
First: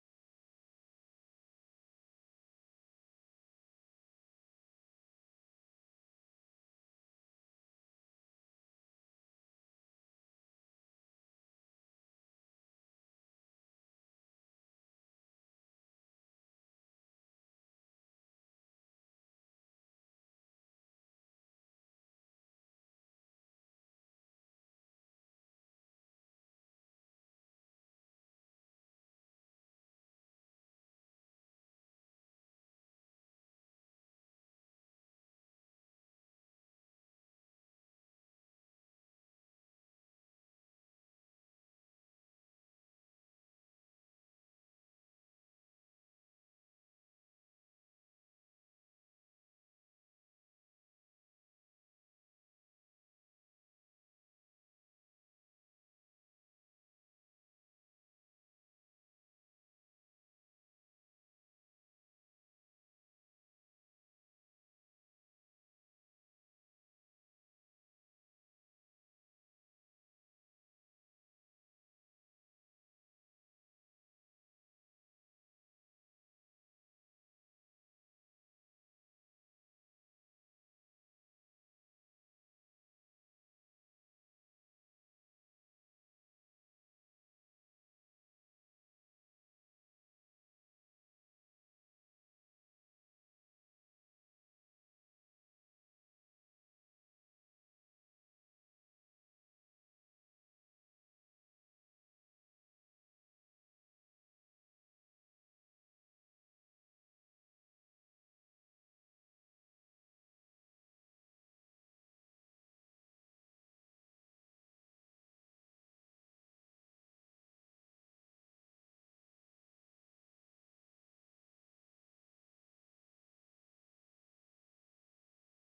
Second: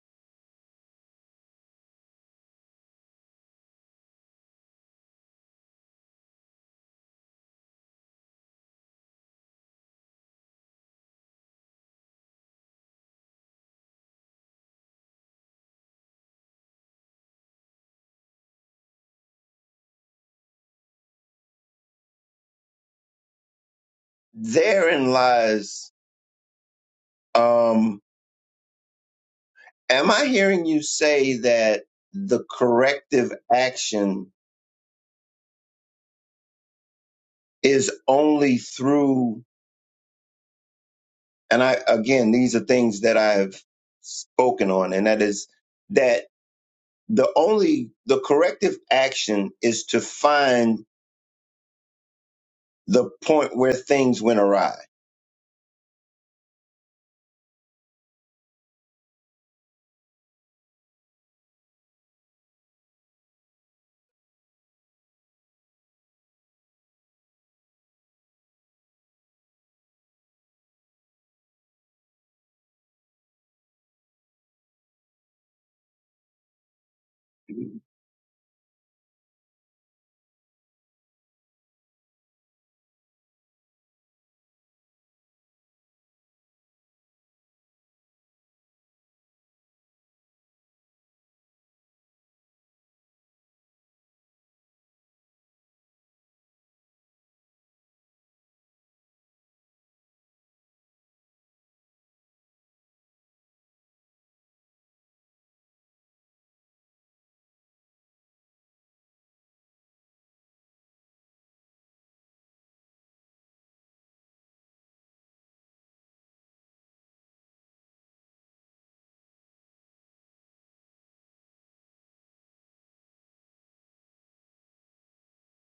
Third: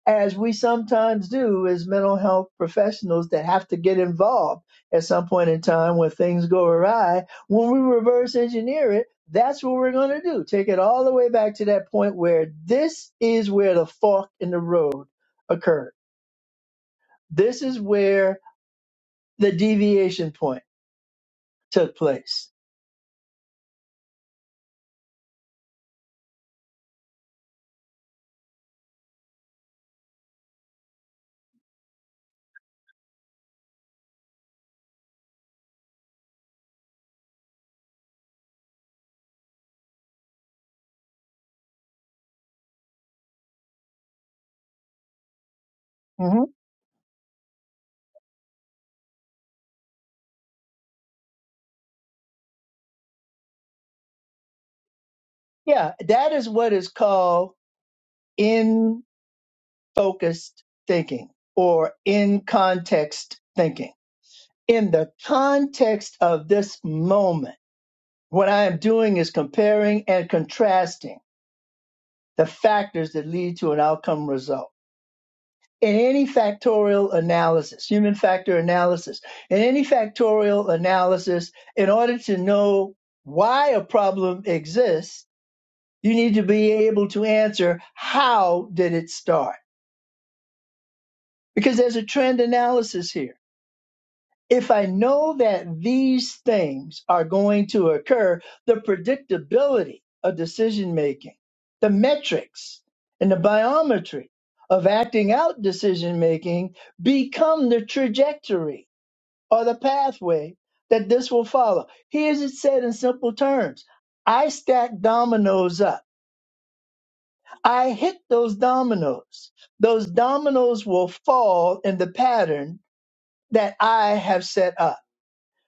Speaker 2: as we sometimes do as mental health professionals that have to get involved at some point in time when things go awry. When we reverse engineer it, that's what we're going to do. Take it all the way back to that point where this is where the fork in the road occurred. This is where the deviation point took place.
Speaker 1: Therein lies um, Am I hearing you say that the corrective action is only through, and I, again, these are things that I've spoken on, and that is that
Speaker 2: hmm
Speaker 1: the only, the corrective action is to find the point where things went awry.
Speaker 2: Yeah, that is what is called in focused thinking or in context thinking in the context of this moment, what I am doing is comparing and contrasting the factors that lead to an outcome result. In any factorial analysis, human factor analysis, in any factorial analysis, in order to know why a problem exists, you need to be able to answer how did it start? Because there's a trend analysis here if I know that these things are going to occur, the predictability of decision making, the metrics, and the biometry of acting out decision making become the trajectory or the pathway that this will follow. Here's it said in simple terms I stack dominoes up, I hit those dominoes. Those dominoes will fall in the pattern that I have set up.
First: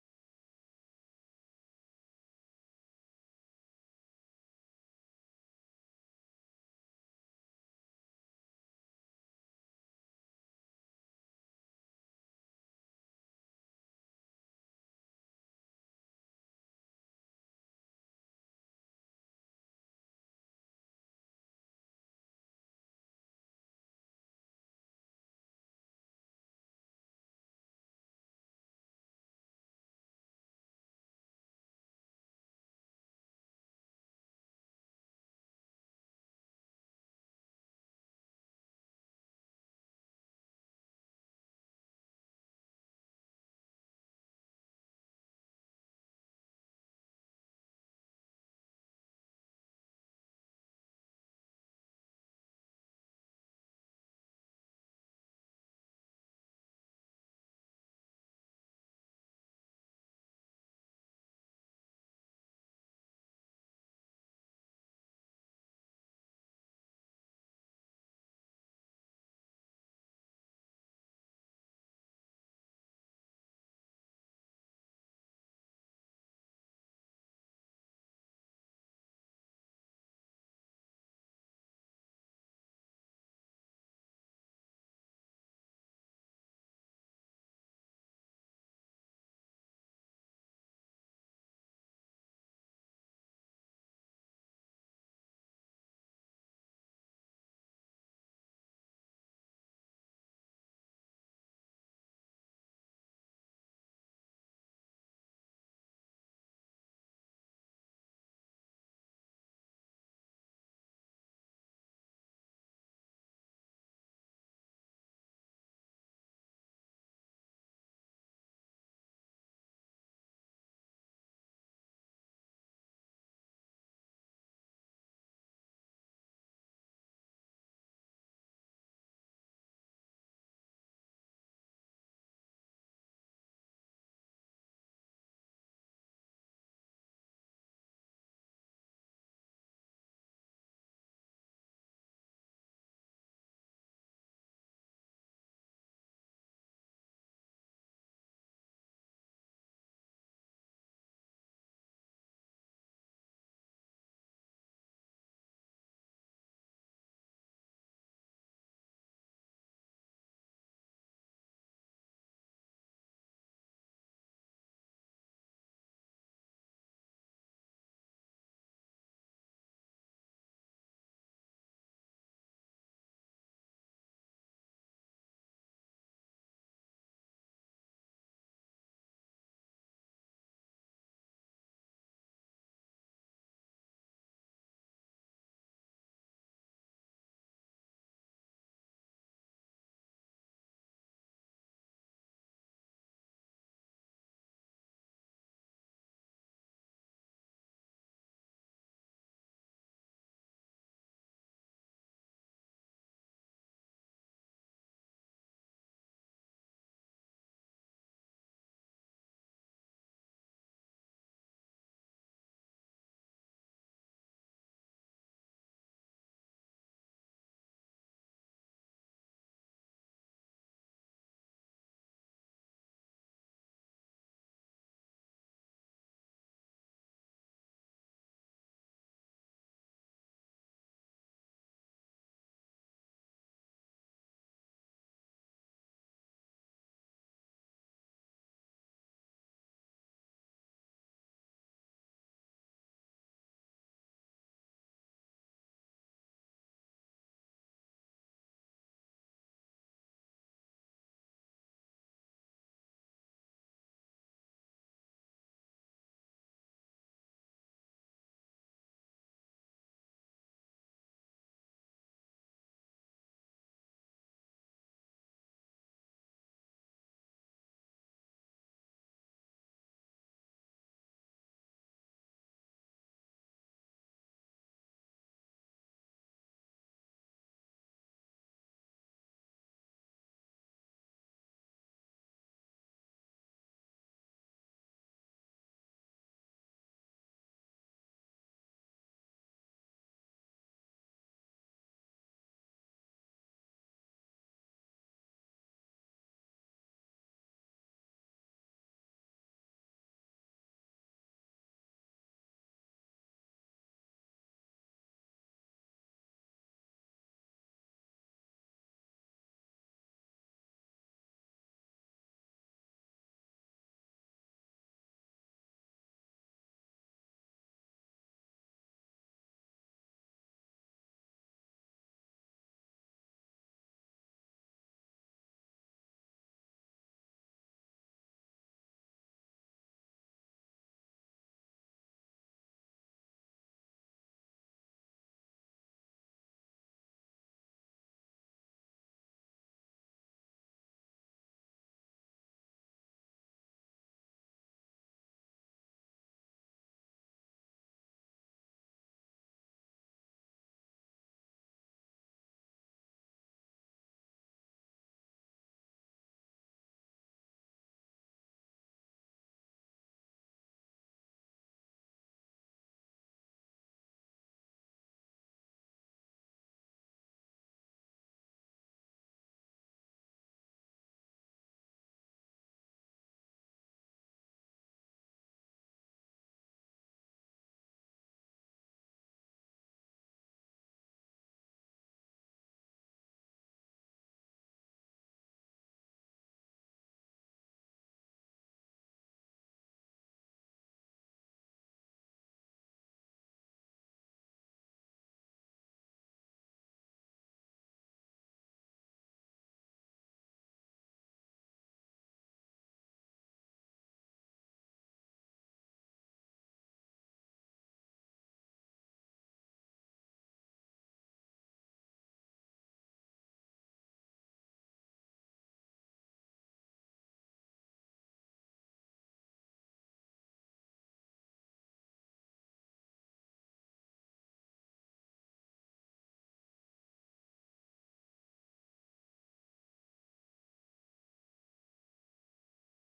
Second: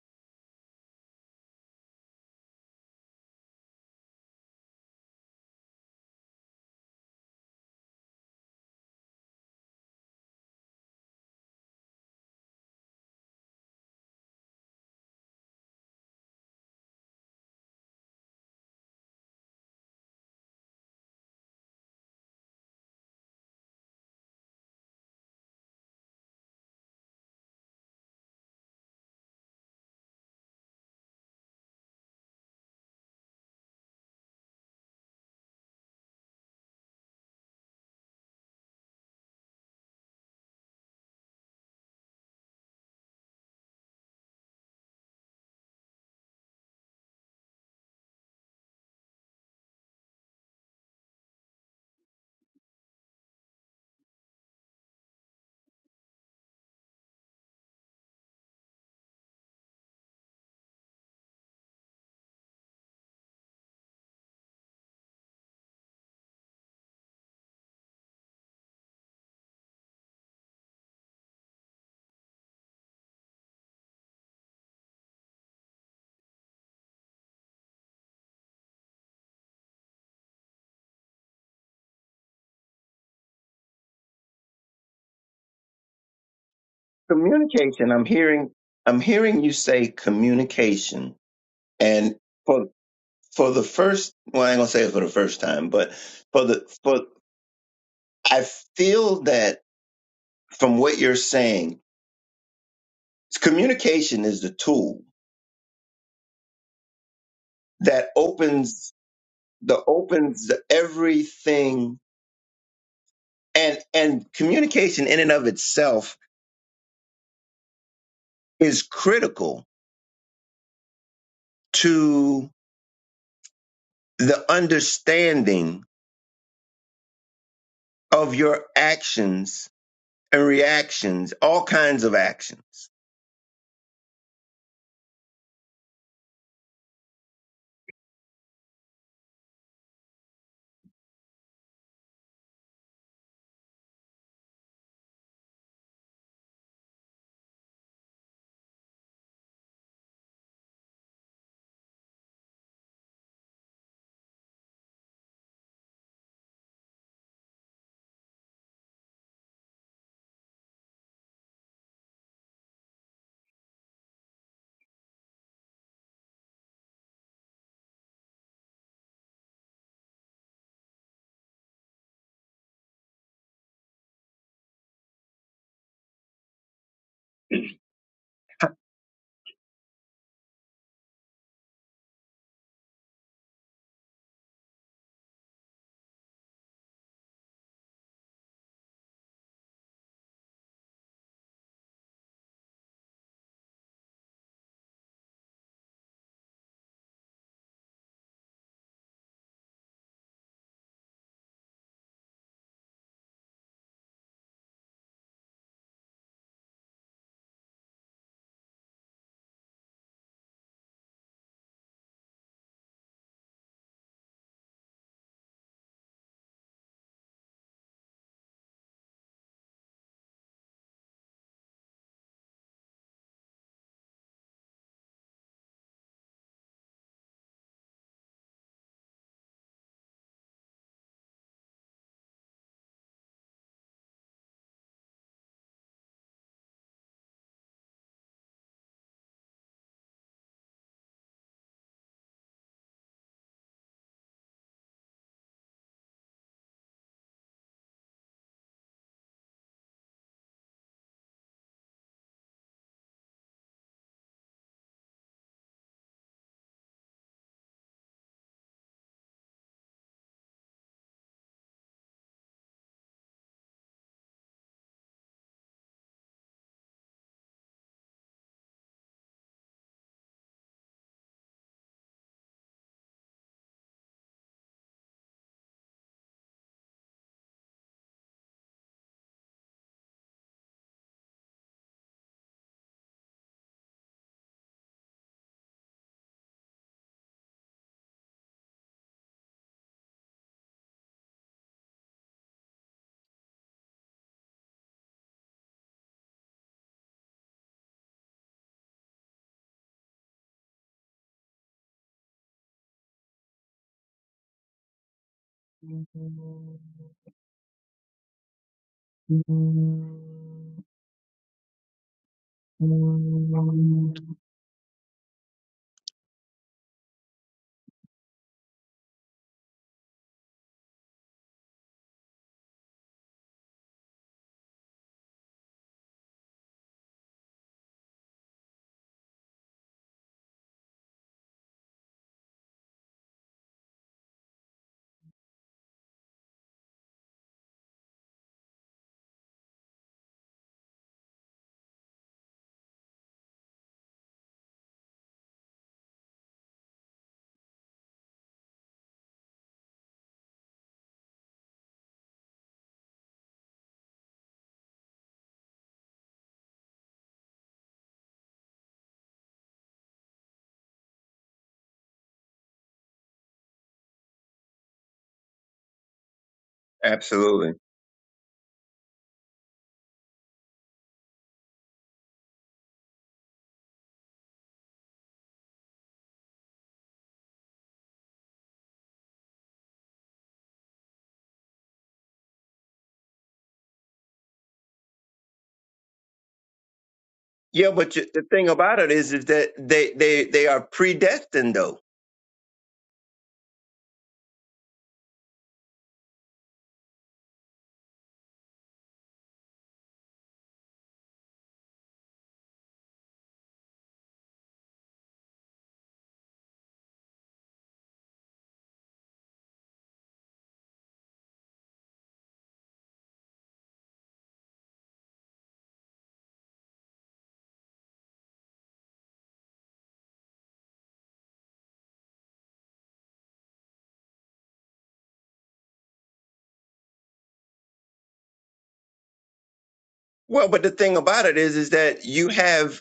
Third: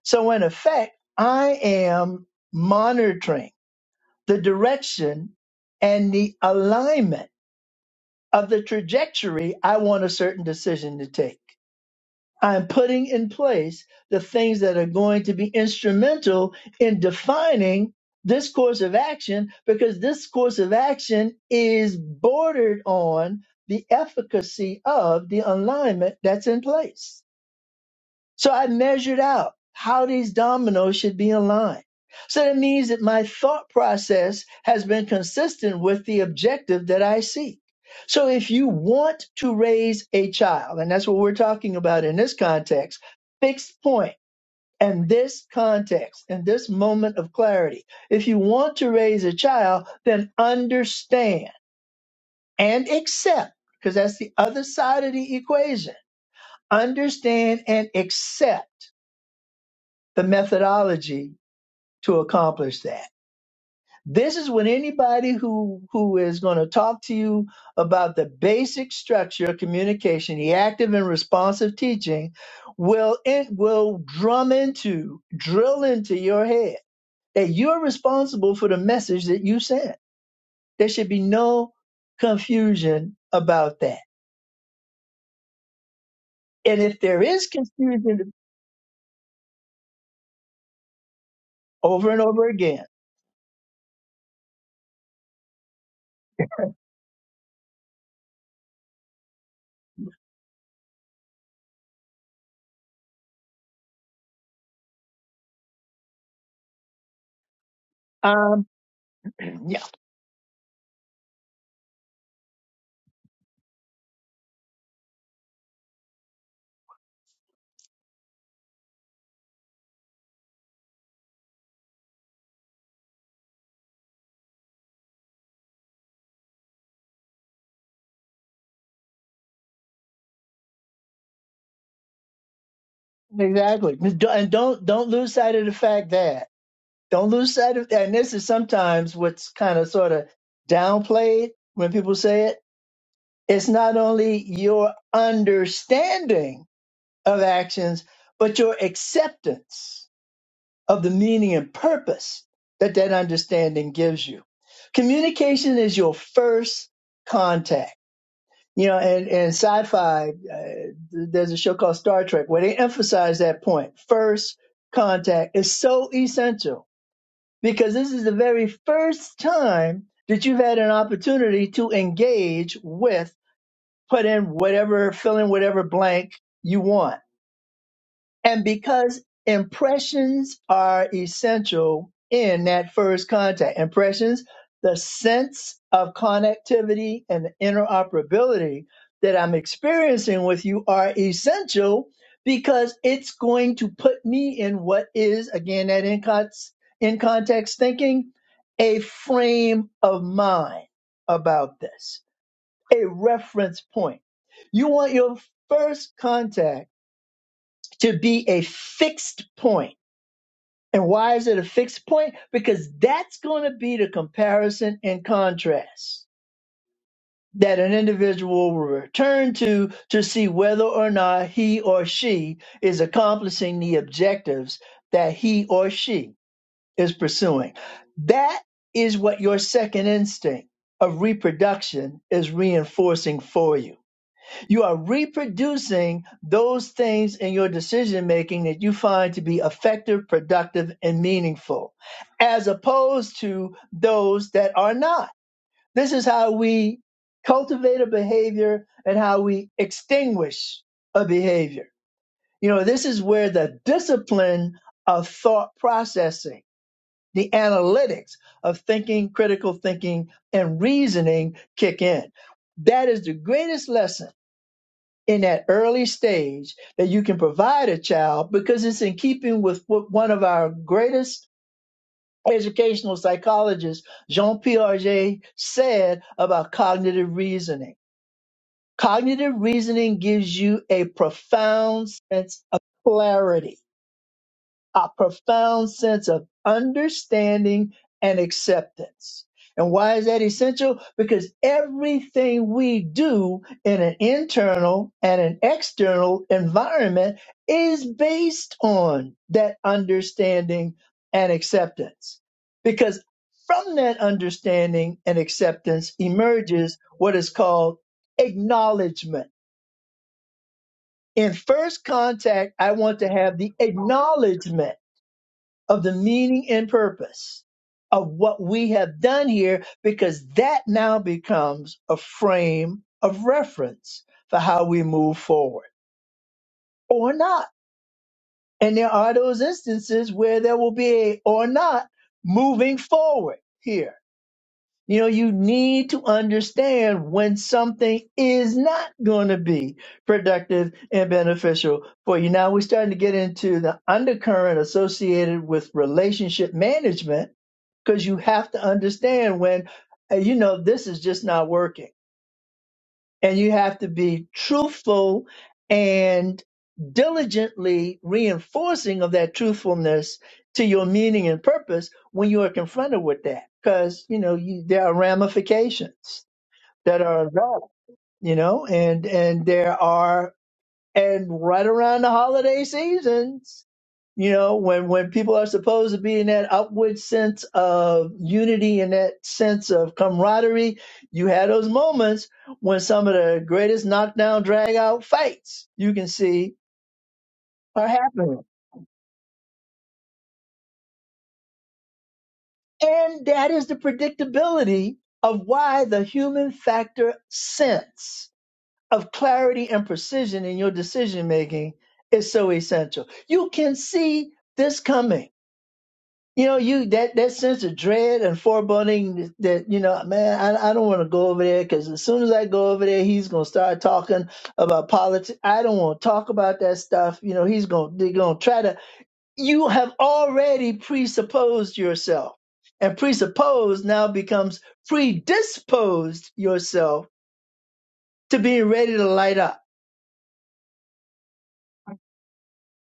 Speaker 2: So, in effect, I am monitoring the direction and the alignment of the trajectory I want a certain decision to take. I'm putting in place the things that are going to be instrumental in defining this course of action because this course of action is bordered on the efficacy of the alignment that's in place. So I measured out how these dominoes should be aligned. So that means that my thought process has been consistent with the objective that I seek. So if you want to raise a child, and that's what we're talking about in this context, fixed point and this context and this moment of clarity. If you want to raise a child, then understand and accept, because that's the other side of the equation. Understand and accept the methodology to accomplish that. This is when anybody who who is going to talk to you about the basic structure of communication, the active and responsive teaching, will it will drum into, drill into your head that you're responsible for the message that you sent. There should be no confusion about that. And if there is
Speaker 1: Communication, I'm
Speaker 2: confusion
Speaker 1: hearing, I'm hearing you say communication.
Speaker 2: over
Speaker 1: And
Speaker 2: and over
Speaker 1: for,
Speaker 2: again,
Speaker 1: for the first, well, I ain't gonna say it for the first time, but for the, for, I feel that from what you're saying, communication is the tool that
Speaker 2: um,
Speaker 1: opens the
Speaker 2: yeah,
Speaker 1: opens the everything and and communication in and of itself is critical to the understanding of your actions and reactions, all kinds of actions.
Speaker 2: exactly. And don't don't lose sight of the fact that don't lose sight of that, and this is sometimes what's kind of sort of downplayed when people say it it's not only your understanding of actions but your acceptance of the meaning and purpose that that understanding gives you communication is your first contact you know and, and sci-fi uh, there's a show called star trek where they emphasize that point. point first contact is so essential because this is the very first time that you've had an opportunity to engage with, put in whatever, fill in whatever blank you want and because impressions are essential in that first contact, impressions, the sense of connectivity and interoperability that I'm experiencing with you are essential because it's going to put me in what is, again, that in, con- in context thinking, a frame of mind about this, a reference point. You want your first contact to be a fixed point. And why is it a fixed point? Because that's going to be the comparison and contrast that an individual will return to to see whether or not he or she is accomplishing the objectives that he or she is pursuing. That is what your second instinct of reproduction is reinforcing for you you are reproducing those things in your decision making that you find to be effective, productive, and meaningful, as opposed to those that are not. This is how we cultivate a behavior and how we extinguish a behavior. You know, this is where the discipline of thought processing, the analytics of thinking, critical thinking, and reasoning kick in. That is the greatest lesson in that early stage that you can provide a child because it's in keeping with what one of our greatest educational psychologists, Jean Piaget, said about cognitive reasoning. Cognitive reasoning gives you a profound sense of clarity a profound sense of understanding and acceptance. And why is that essential? Because everything we do in an internal and an external environment is based on that understanding and acceptance. Because from that understanding and acceptance emerges what is called acknowledgement. In first contact, I want to have the acknowledgement of the meaning and purpose of what we have done here because that now becomes a frame of reference for how we move forward or not. And there are those instances where there will be a or not moving forward here. You know, you need to understand when something is not going to be productive and beneficial for you. Now we're starting to get into the undercurrent associated with relationship management because you have to understand when uh, you know this is just not working and you have to be truthful and diligently reinforcing of that truthfulness to your meaning and purpose when you are confronted with that because you know you, there are ramifications that are
Speaker 1: Absolutely.
Speaker 2: involved you know and and there are and right around the holiday season you know when when people are supposed to be in that upward sense of unity and that sense of camaraderie you had those moments when some of the greatest knockdown drag out fights you can see
Speaker 1: Yeah,
Speaker 2: are
Speaker 1: but you, the
Speaker 2: happening
Speaker 1: thing about it is, is that they, they, they are predestined though.
Speaker 2: and that is the predictability of why the human factor sense of clarity and precision in your decision making is so essential you can see this coming You know, you that that sense of dread and foreboding that you know, man, I, I don't want to go over there because as soon as I go over there, he's gonna start talking about politics. I don't want to talk about that stuff. You know, he's gonna they're gonna try to. You have already presupposed yourself, and presupposed now becomes predisposed yourself to being ready to light up,
Speaker 1: Well, but the thing about it is, is that you have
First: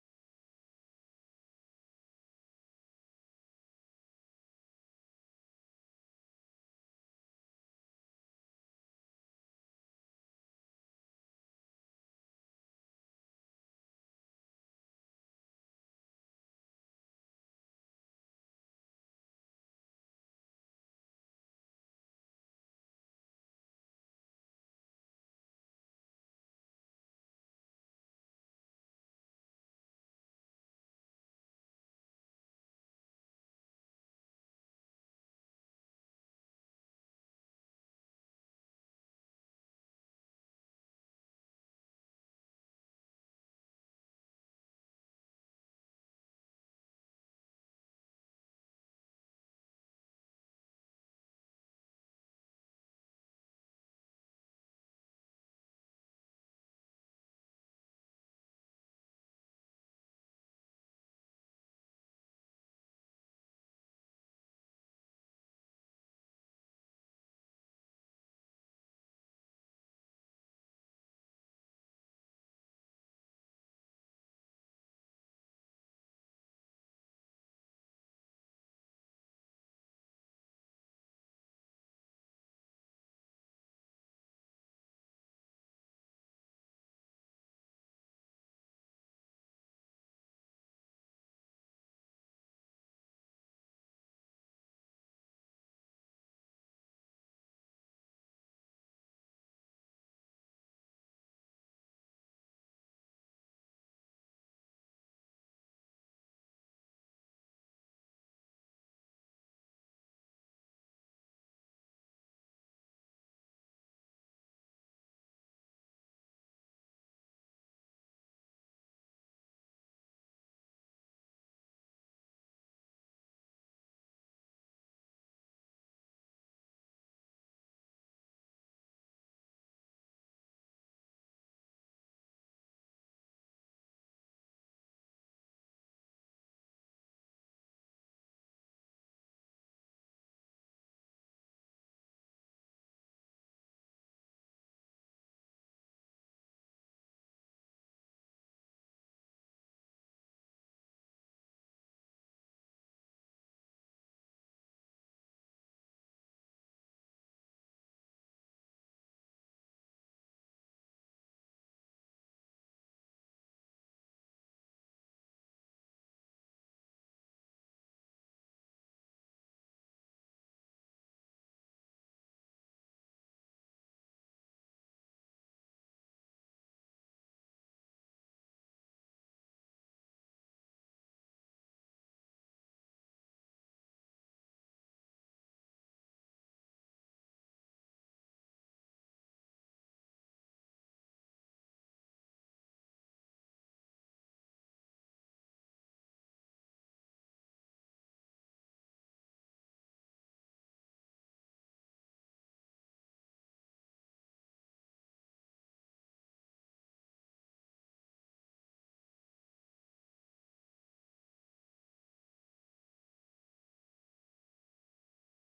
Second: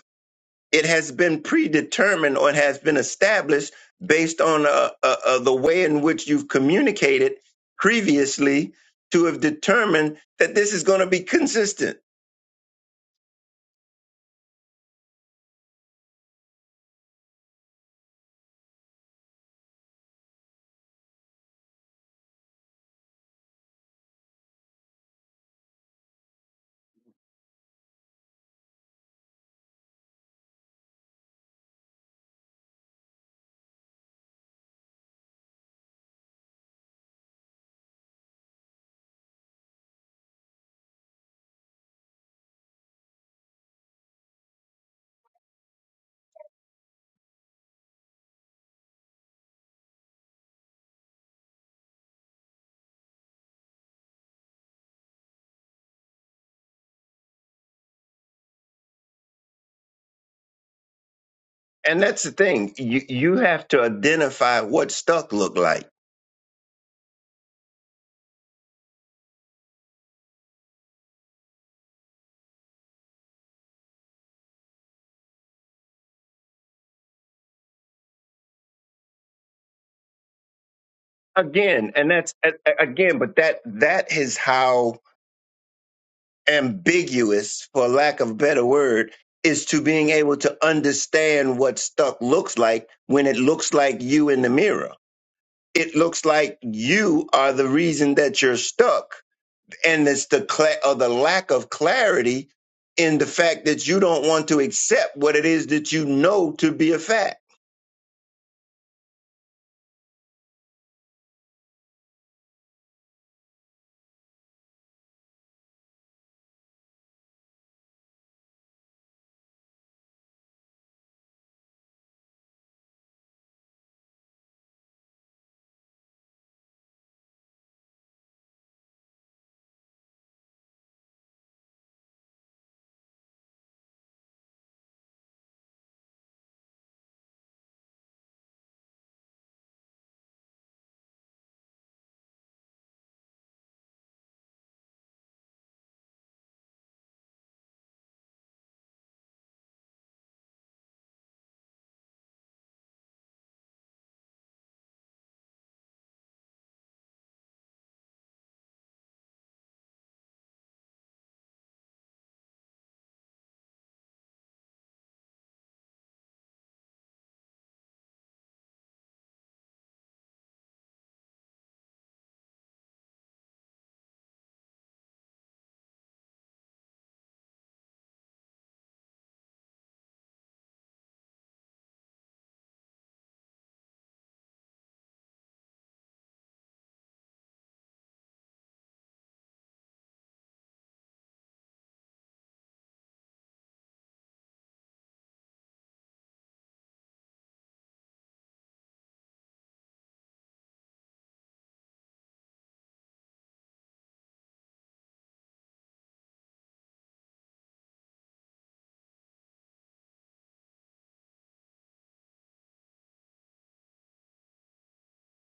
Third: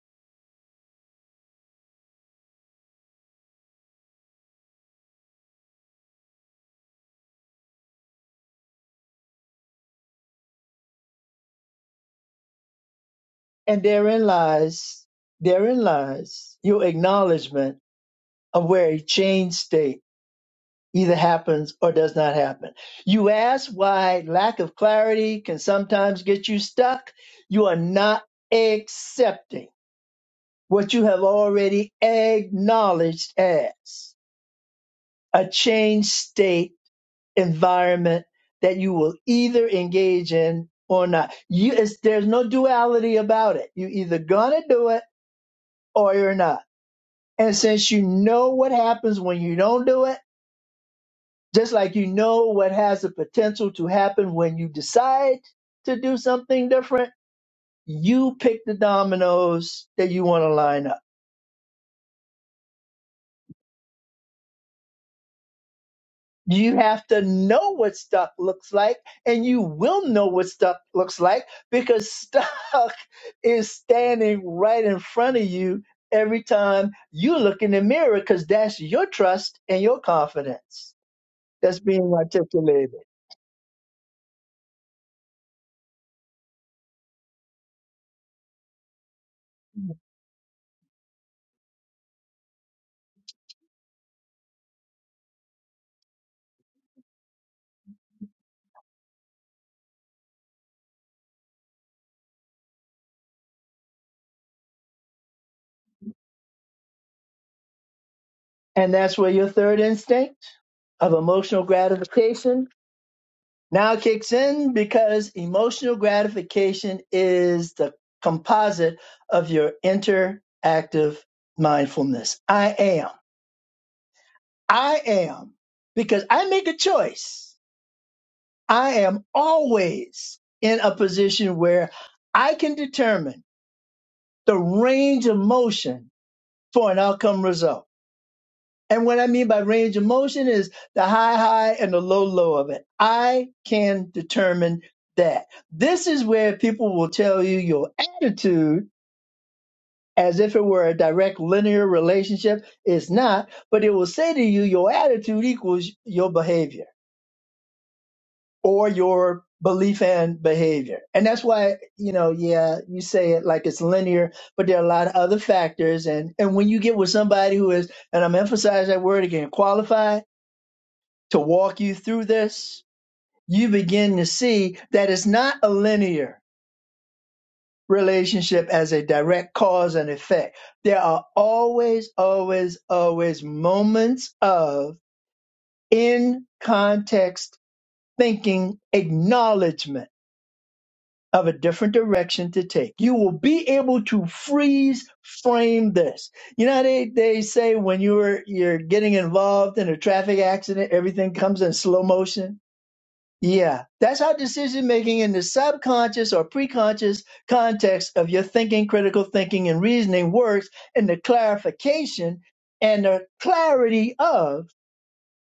Speaker 1: it has been predetermined or it has been established based on uh, uh, uh, the way in which you've communicated previously to have determined that this is going to be consistent.
Speaker 2: and therein lies therein lies your acknowledgement of where a change state either happens or does not happen. You ask why lack of clarity can sometimes get you stuck. You are not accepting what you have already acknowledged as a change state environment that you will either engage in or not. You, it's, there's no duality about it. You either gonna do it or you're not. And since you know what happens when you don't do it, Just like you know what has the potential to happen when you decide to do something different, you pick the dominoes that you want to line up.
Speaker 1: And that's the thing. You, you have to identify what stuck look like
Speaker 2: You have to know what stuck looks like, and you will know what stuck looks like because stuck is standing right in front of you every time you look in the mirror because that's your trust and your confidence that's
Speaker 1: again. And
Speaker 2: being
Speaker 1: that's a- a-
Speaker 2: articulated.
Speaker 1: again, but that, that is how ambiguous, for lack of a better word, is to being able to understand what stuck looks like when it looks like you in the mirror it looks like you are the reason that you're stuck and it's the cla or the lack of clarity in the fact that you don't want to accept what it is that you know to be a fact
Speaker 2: And that's where your third instinct of emotional gratification Now kicks in because emotional gratification is the composite of your interactive mindfulness. I am. I am. Because I make a choice. I am always in a position where I can determine the range of motion for an outcome result. And what I mean by range of motion is the high, high and the low, low of it. I can determine that. This is where people will tell you your attitude as if it were a direct linear relationship. It's not, but it will say to you, your attitude equals your behavior or your belief and behavior. And that's why, you know, yeah, you say it like it's linear, but there are a lot of other factors. And, and when you get with somebody who is, and I'm emphasizing that word again, qualified, to walk you through this, you begin to see that it's not a linear relationship as a direct cause and effect. There are always, always, always moments of in context thinking, acknowledgement of a different direction to take. You will be able to freeze frame this. You know, they, they say when you're, you're getting involved in a traffic accident, everything comes in slow motion Yeah, that's how decision making in the subconscious or preconscious context of your thinking, critical thinking, and reasoning works in the clarification and the clarity of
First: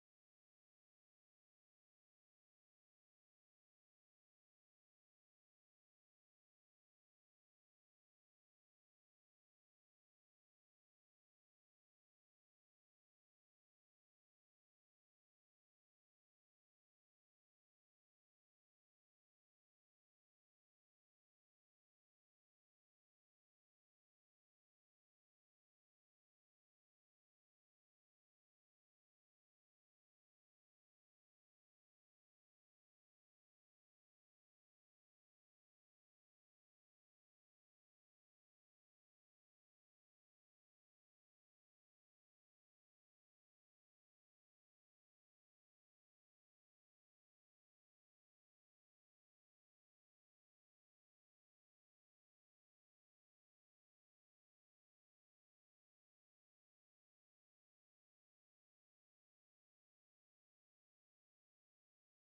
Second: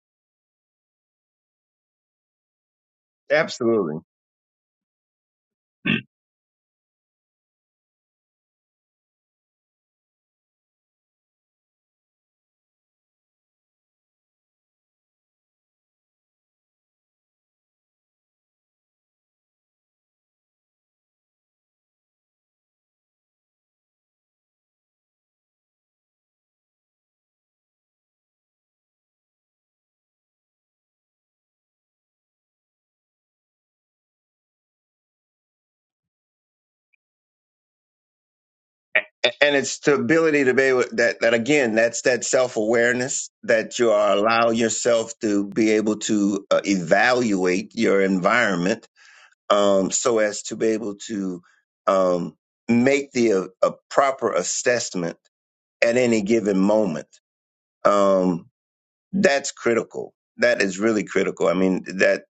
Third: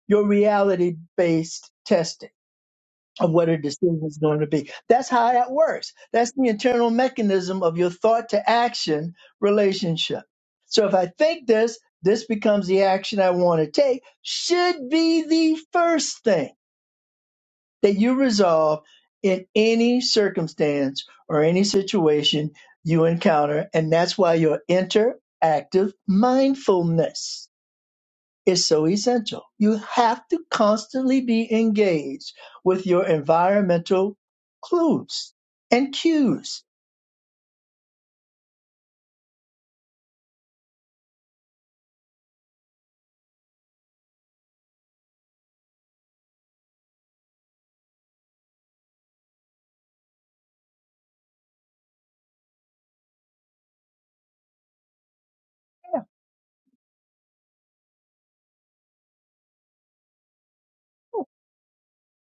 Speaker 2: your reality based testing of what a
Speaker 1: absolutely
Speaker 2: decision is going to be. That's how that works. That's the internal mechanism of your thought to action relationship. So if I think this, this becomes the action I want to take, should be the first thing that you resolve in any circumstance or any situation you encounter. And that's why your interactive mindfulness is so essential. You have to constantly be engaged with your environmental clues and cues.
Speaker 1: A- and it's the ability to be able that that again that's that self-awareness that you are allow yourself to be able to uh, evaluate your environment um, so as to be able to um, make the uh, a proper assessment at any given moment um, that's critical. That is really critical. I mean, that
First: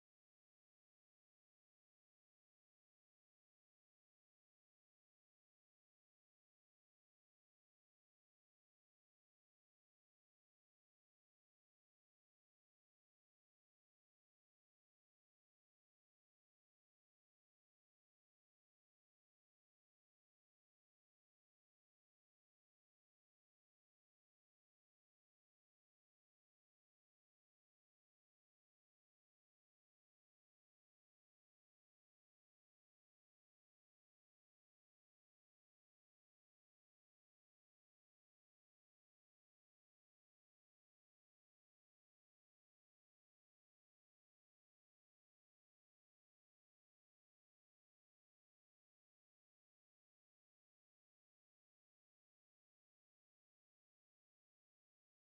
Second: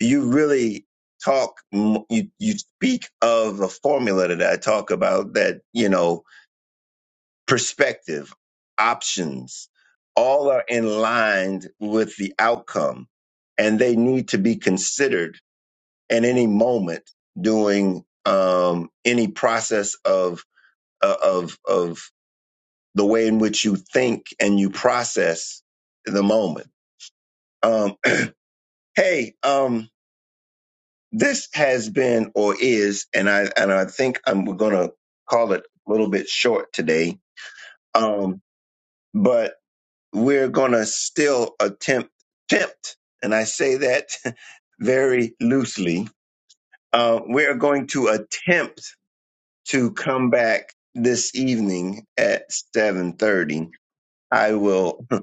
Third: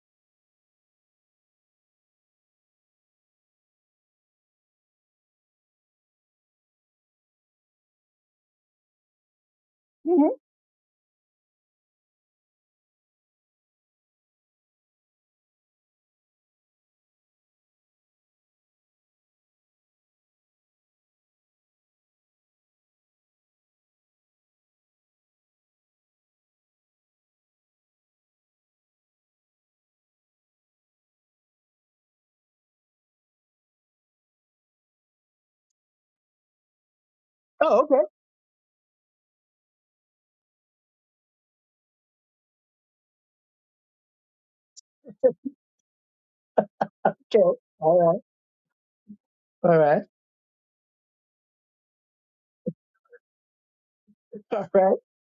Speaker 1: you really talk, m- you, you speak of a formula that I talk about that, you know, perspective, options,
Speaker 2: Mhm.
Speaker 1: all are in line with the outcome and they need to be considered at any moment during um, any process of, uh, of, of the way in which you think and you process the moment Um. Hey, um, this has been or is, and I and I think I'm we're gonna call it a little bit short today.
Speaker 2: Oh, okay.
Speaker 1: Um, but we're gonna still attempt attempt, and I say that very loosely. Uh, we are
Speaker 2: Okay.
Speaker 1: going
Speaker 2: All
Speaker 1: to
Speaker 2: right.
Speaker 1: attempt
Speaker 2: All
Speaker 1: to
Speaker 2: right.
Speaker 1: come back this evening at seven thirty. I
Speaker 2: All right.
Speaker 1: will.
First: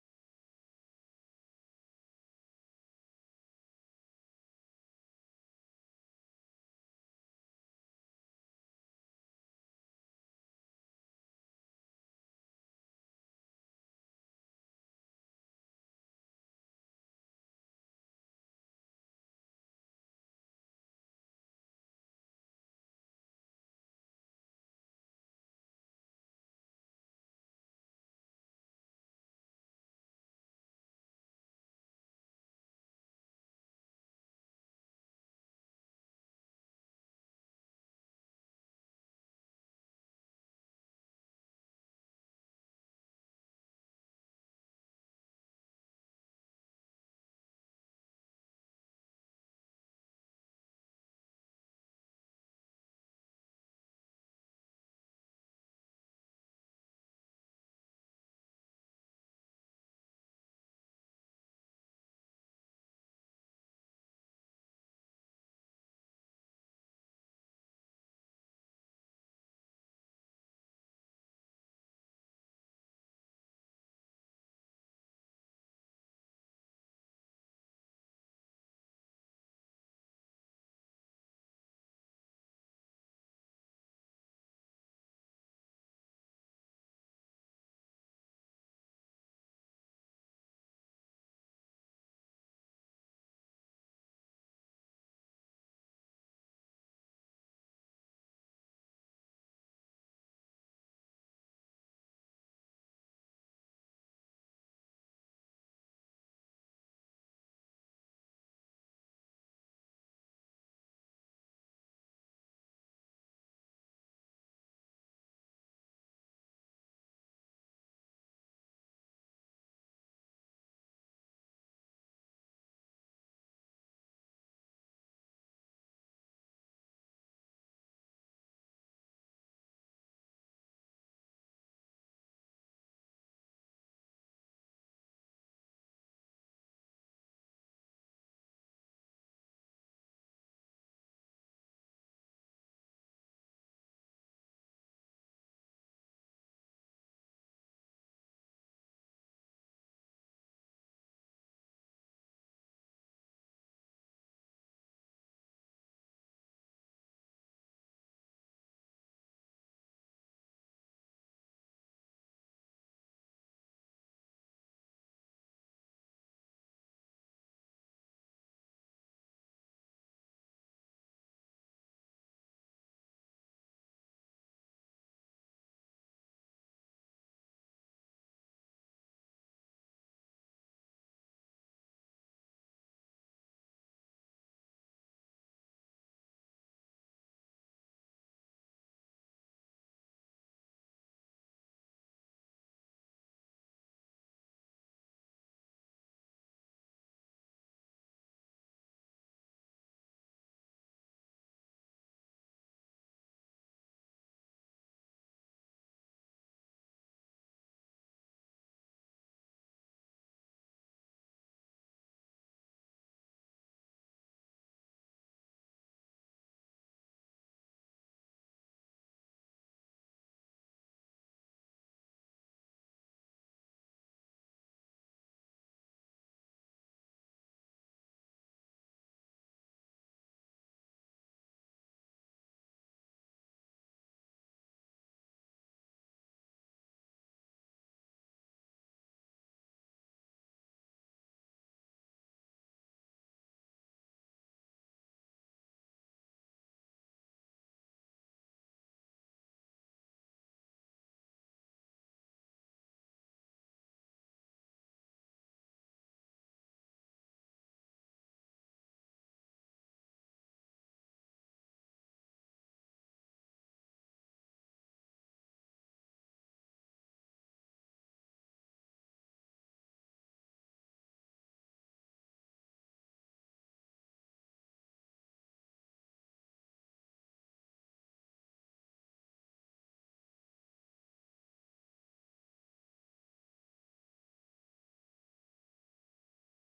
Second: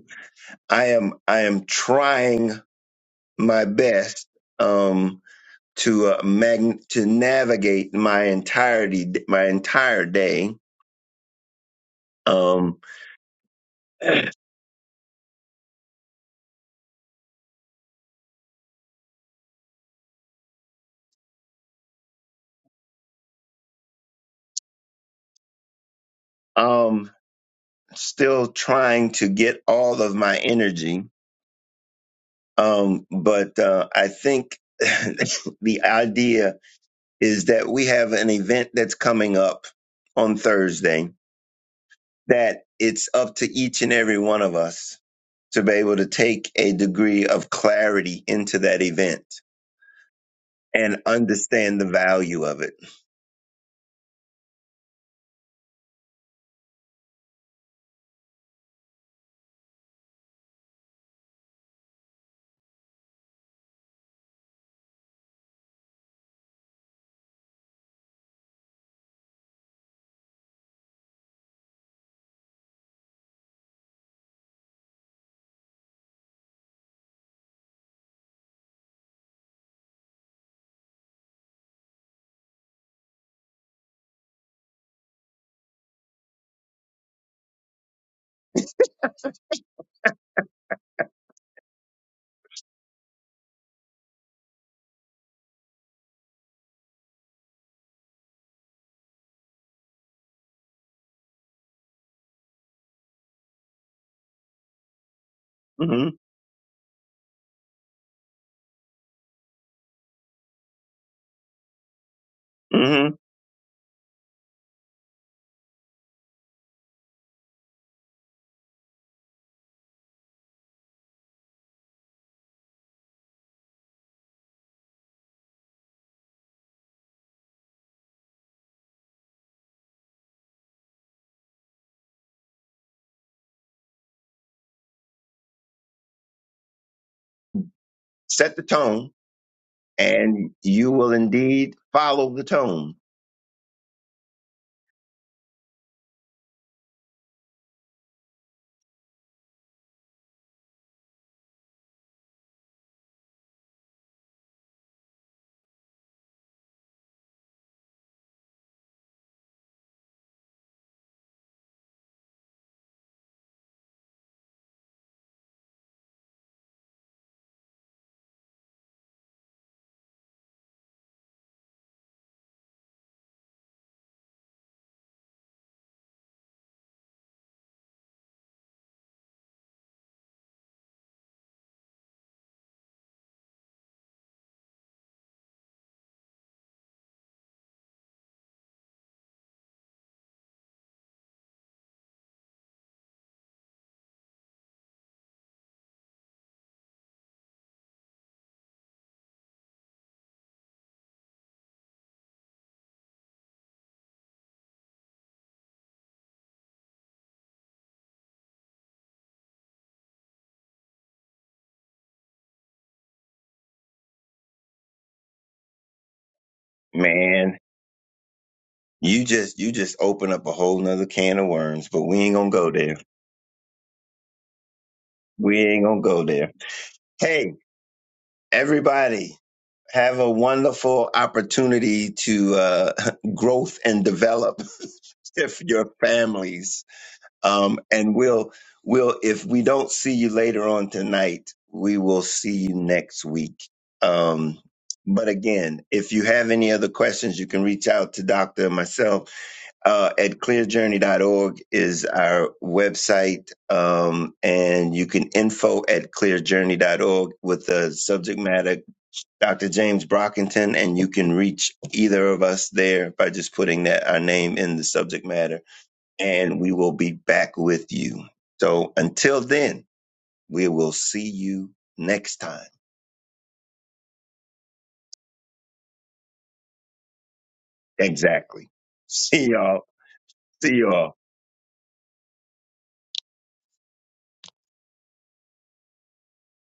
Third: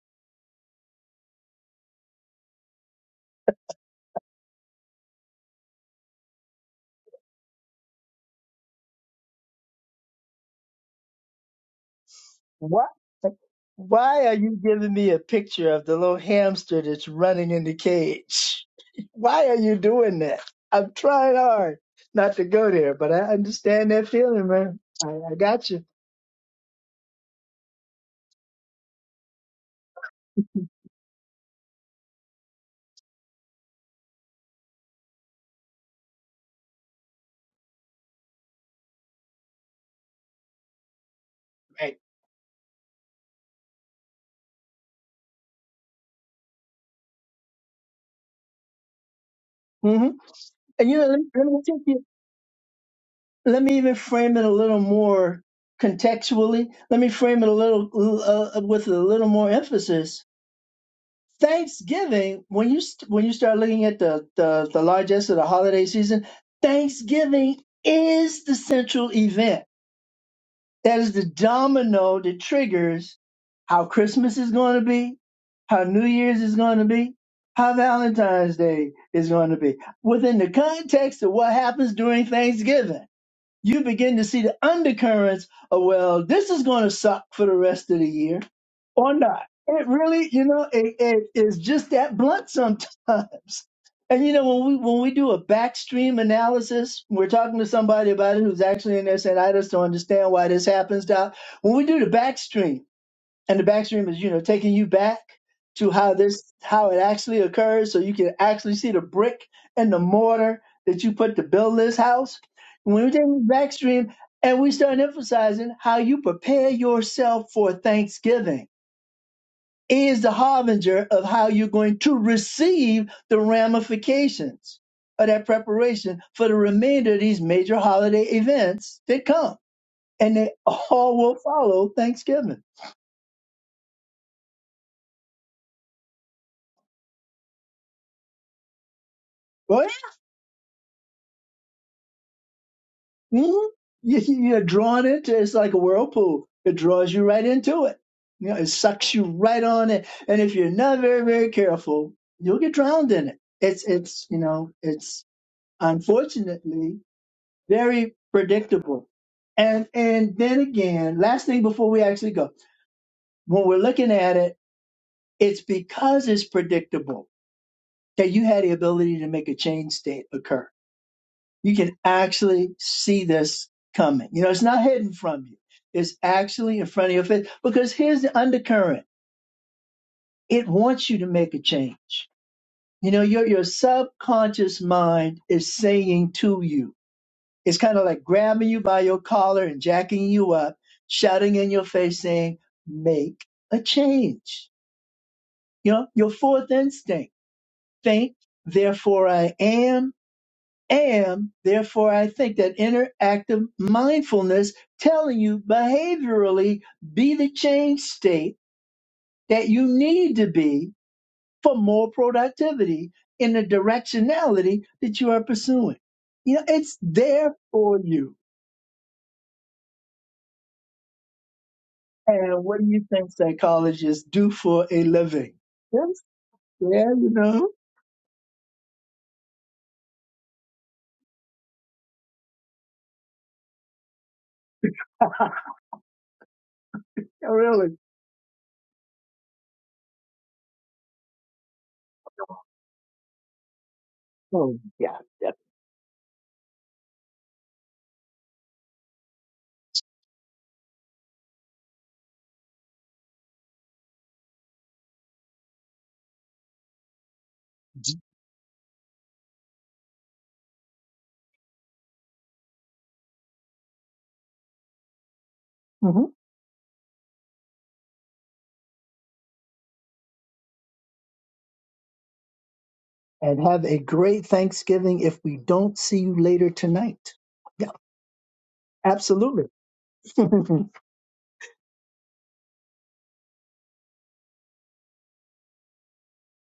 Speaker 1: I am. I am trying my best. Um, to uh, mag- to navigate my entirety my entire day um
Speaker 2: Why? Why are you giving me a picture of the little hamster that's running in the cage? Why are you doing that? I'm trying hard not to go there, but I understand that feeling, man. I, I got you.
Speaker 1: um still trying to get all of my energy um but uh i think the idea is that we have an event that's coming up on Thursday
Speaker 2: Right.
Speaker 1: that it's up to each and every one of us to be able to take a degree of clarity into that event
Speaker 2: hmm And you
Speaker 1: and
Speaker 2: know, let me, let me
Speaker 1: understand
Speaker 2: take
Speaker 1: the
Speaker 2: you.
Speaker 1: value of it
Speaker 2: Let me even frame it a little more contextually. Let me frame it a little uh, with a little more emphasis Thanksgiving, when you st- when you start looking at the, the the largest of the holiday season, Thanksgiving is the central event. That is the domino that triggers how Christmas is going to be, how New Year's is going to be, how Valentine's Day is going to be. Within the context of what happens during Thanksgiving, you begin to see the undercurrents of well, this is going to suck for the rest of the year or not. It really, you know, it, it is just that blunt sometimes. And you know, when we when we do a backstream analysis, we're talking to somebody about it who's actually in there saying, "I just don't understand why this happens." Doc. When we do the backstream, and the backstream is you know taking you back to
Speaker 1: hmm
Speaker 2: how this how it actually occurs, so you can actually see the brick and the mortar that you put to build this house. When
Speaker 1: hmm
Speaker 2: we take the backstream, and we start emphasizing how you prepare yourself for Thanksgiving is the harbinger of how you're going to receive the ramifications of that preparation for the remainder of these major holiday events that come. And they all will follow Thanksgiving.
Speaker 1: set the tone
Speaker 2: Right?
Speaker 1: and you will indeed follow the tone
Speaker 2: Mhm. You- You're drawn into it. It's like a whirlpool. It draws you right into it. You know, it sucks you right on it. And if you're not very, very careful, you'll get drowned in it. It's, it's, you know, it's unfortunately very predictable. And and then again, last thing before we actually go, when we're looking at it, it's because it's predictable that you had the ability to make a change state occur. You can actually see this coming. You know, it's not hidden from you. It's actually in front of your face because here's the undercurrent. It wants you to make a change. You know, your your subconscious mind is saying to you It's kind of like grabbing you by your collar and jacking you up, shouting in your face, saying, Make a change. You know, your fourth instinct think, therefore I am, am, therefore I think. That interactive mindfulness telling you behaviorally, be the change state that you need to be for more productivity in the directionality that you are pursuing. You know, it's there
Speaker 1: man
Speaker 2: for you
Speaker 1: you just you just open up a whole nother can of worms but we ain't gonna
Speaker 2: And
Speaker 1: go
Speaker 2: what do
Speaker 1: there
Speaker 2: you think psychologists do for a living?
Speaker 1: we ain't gonna
Speaker 2: Yes,
Speaker 1: go there
Speaker 2: yeah, you
Speaker 1: hey
Speaker 2: know,
Speaker 1: everybody have a wonderful opportunity to uh, growth and develop with your families Um,
Speaker 2: really.
Speaker 1: and we'll we'll if we don't see you later on tonight, we will see you next week. Um,
Speaker 2: Oh, yeah.
Speaker 1: but
Speaker 2: yeah.
Speaker 1: again, if you have any other questions, you can reach out to Doctor and myself uh, at clearjourney.org is our website, um, and you can info at clearjourney.org with the subject matter Dr. James Brockington, and you can reach either of us there by just putting that our name in the subject matter
Speaker 2: hmm
Speaker 1: and we will be back with you. So until then, we will see you next time.
Speaker 2: And have a great Thanksgiving if we don't see you later tonight. Yeah,
Speaker 1: Exactly. See
Speaker 2: absolutely.
Speaker 1: y'all. See y'all.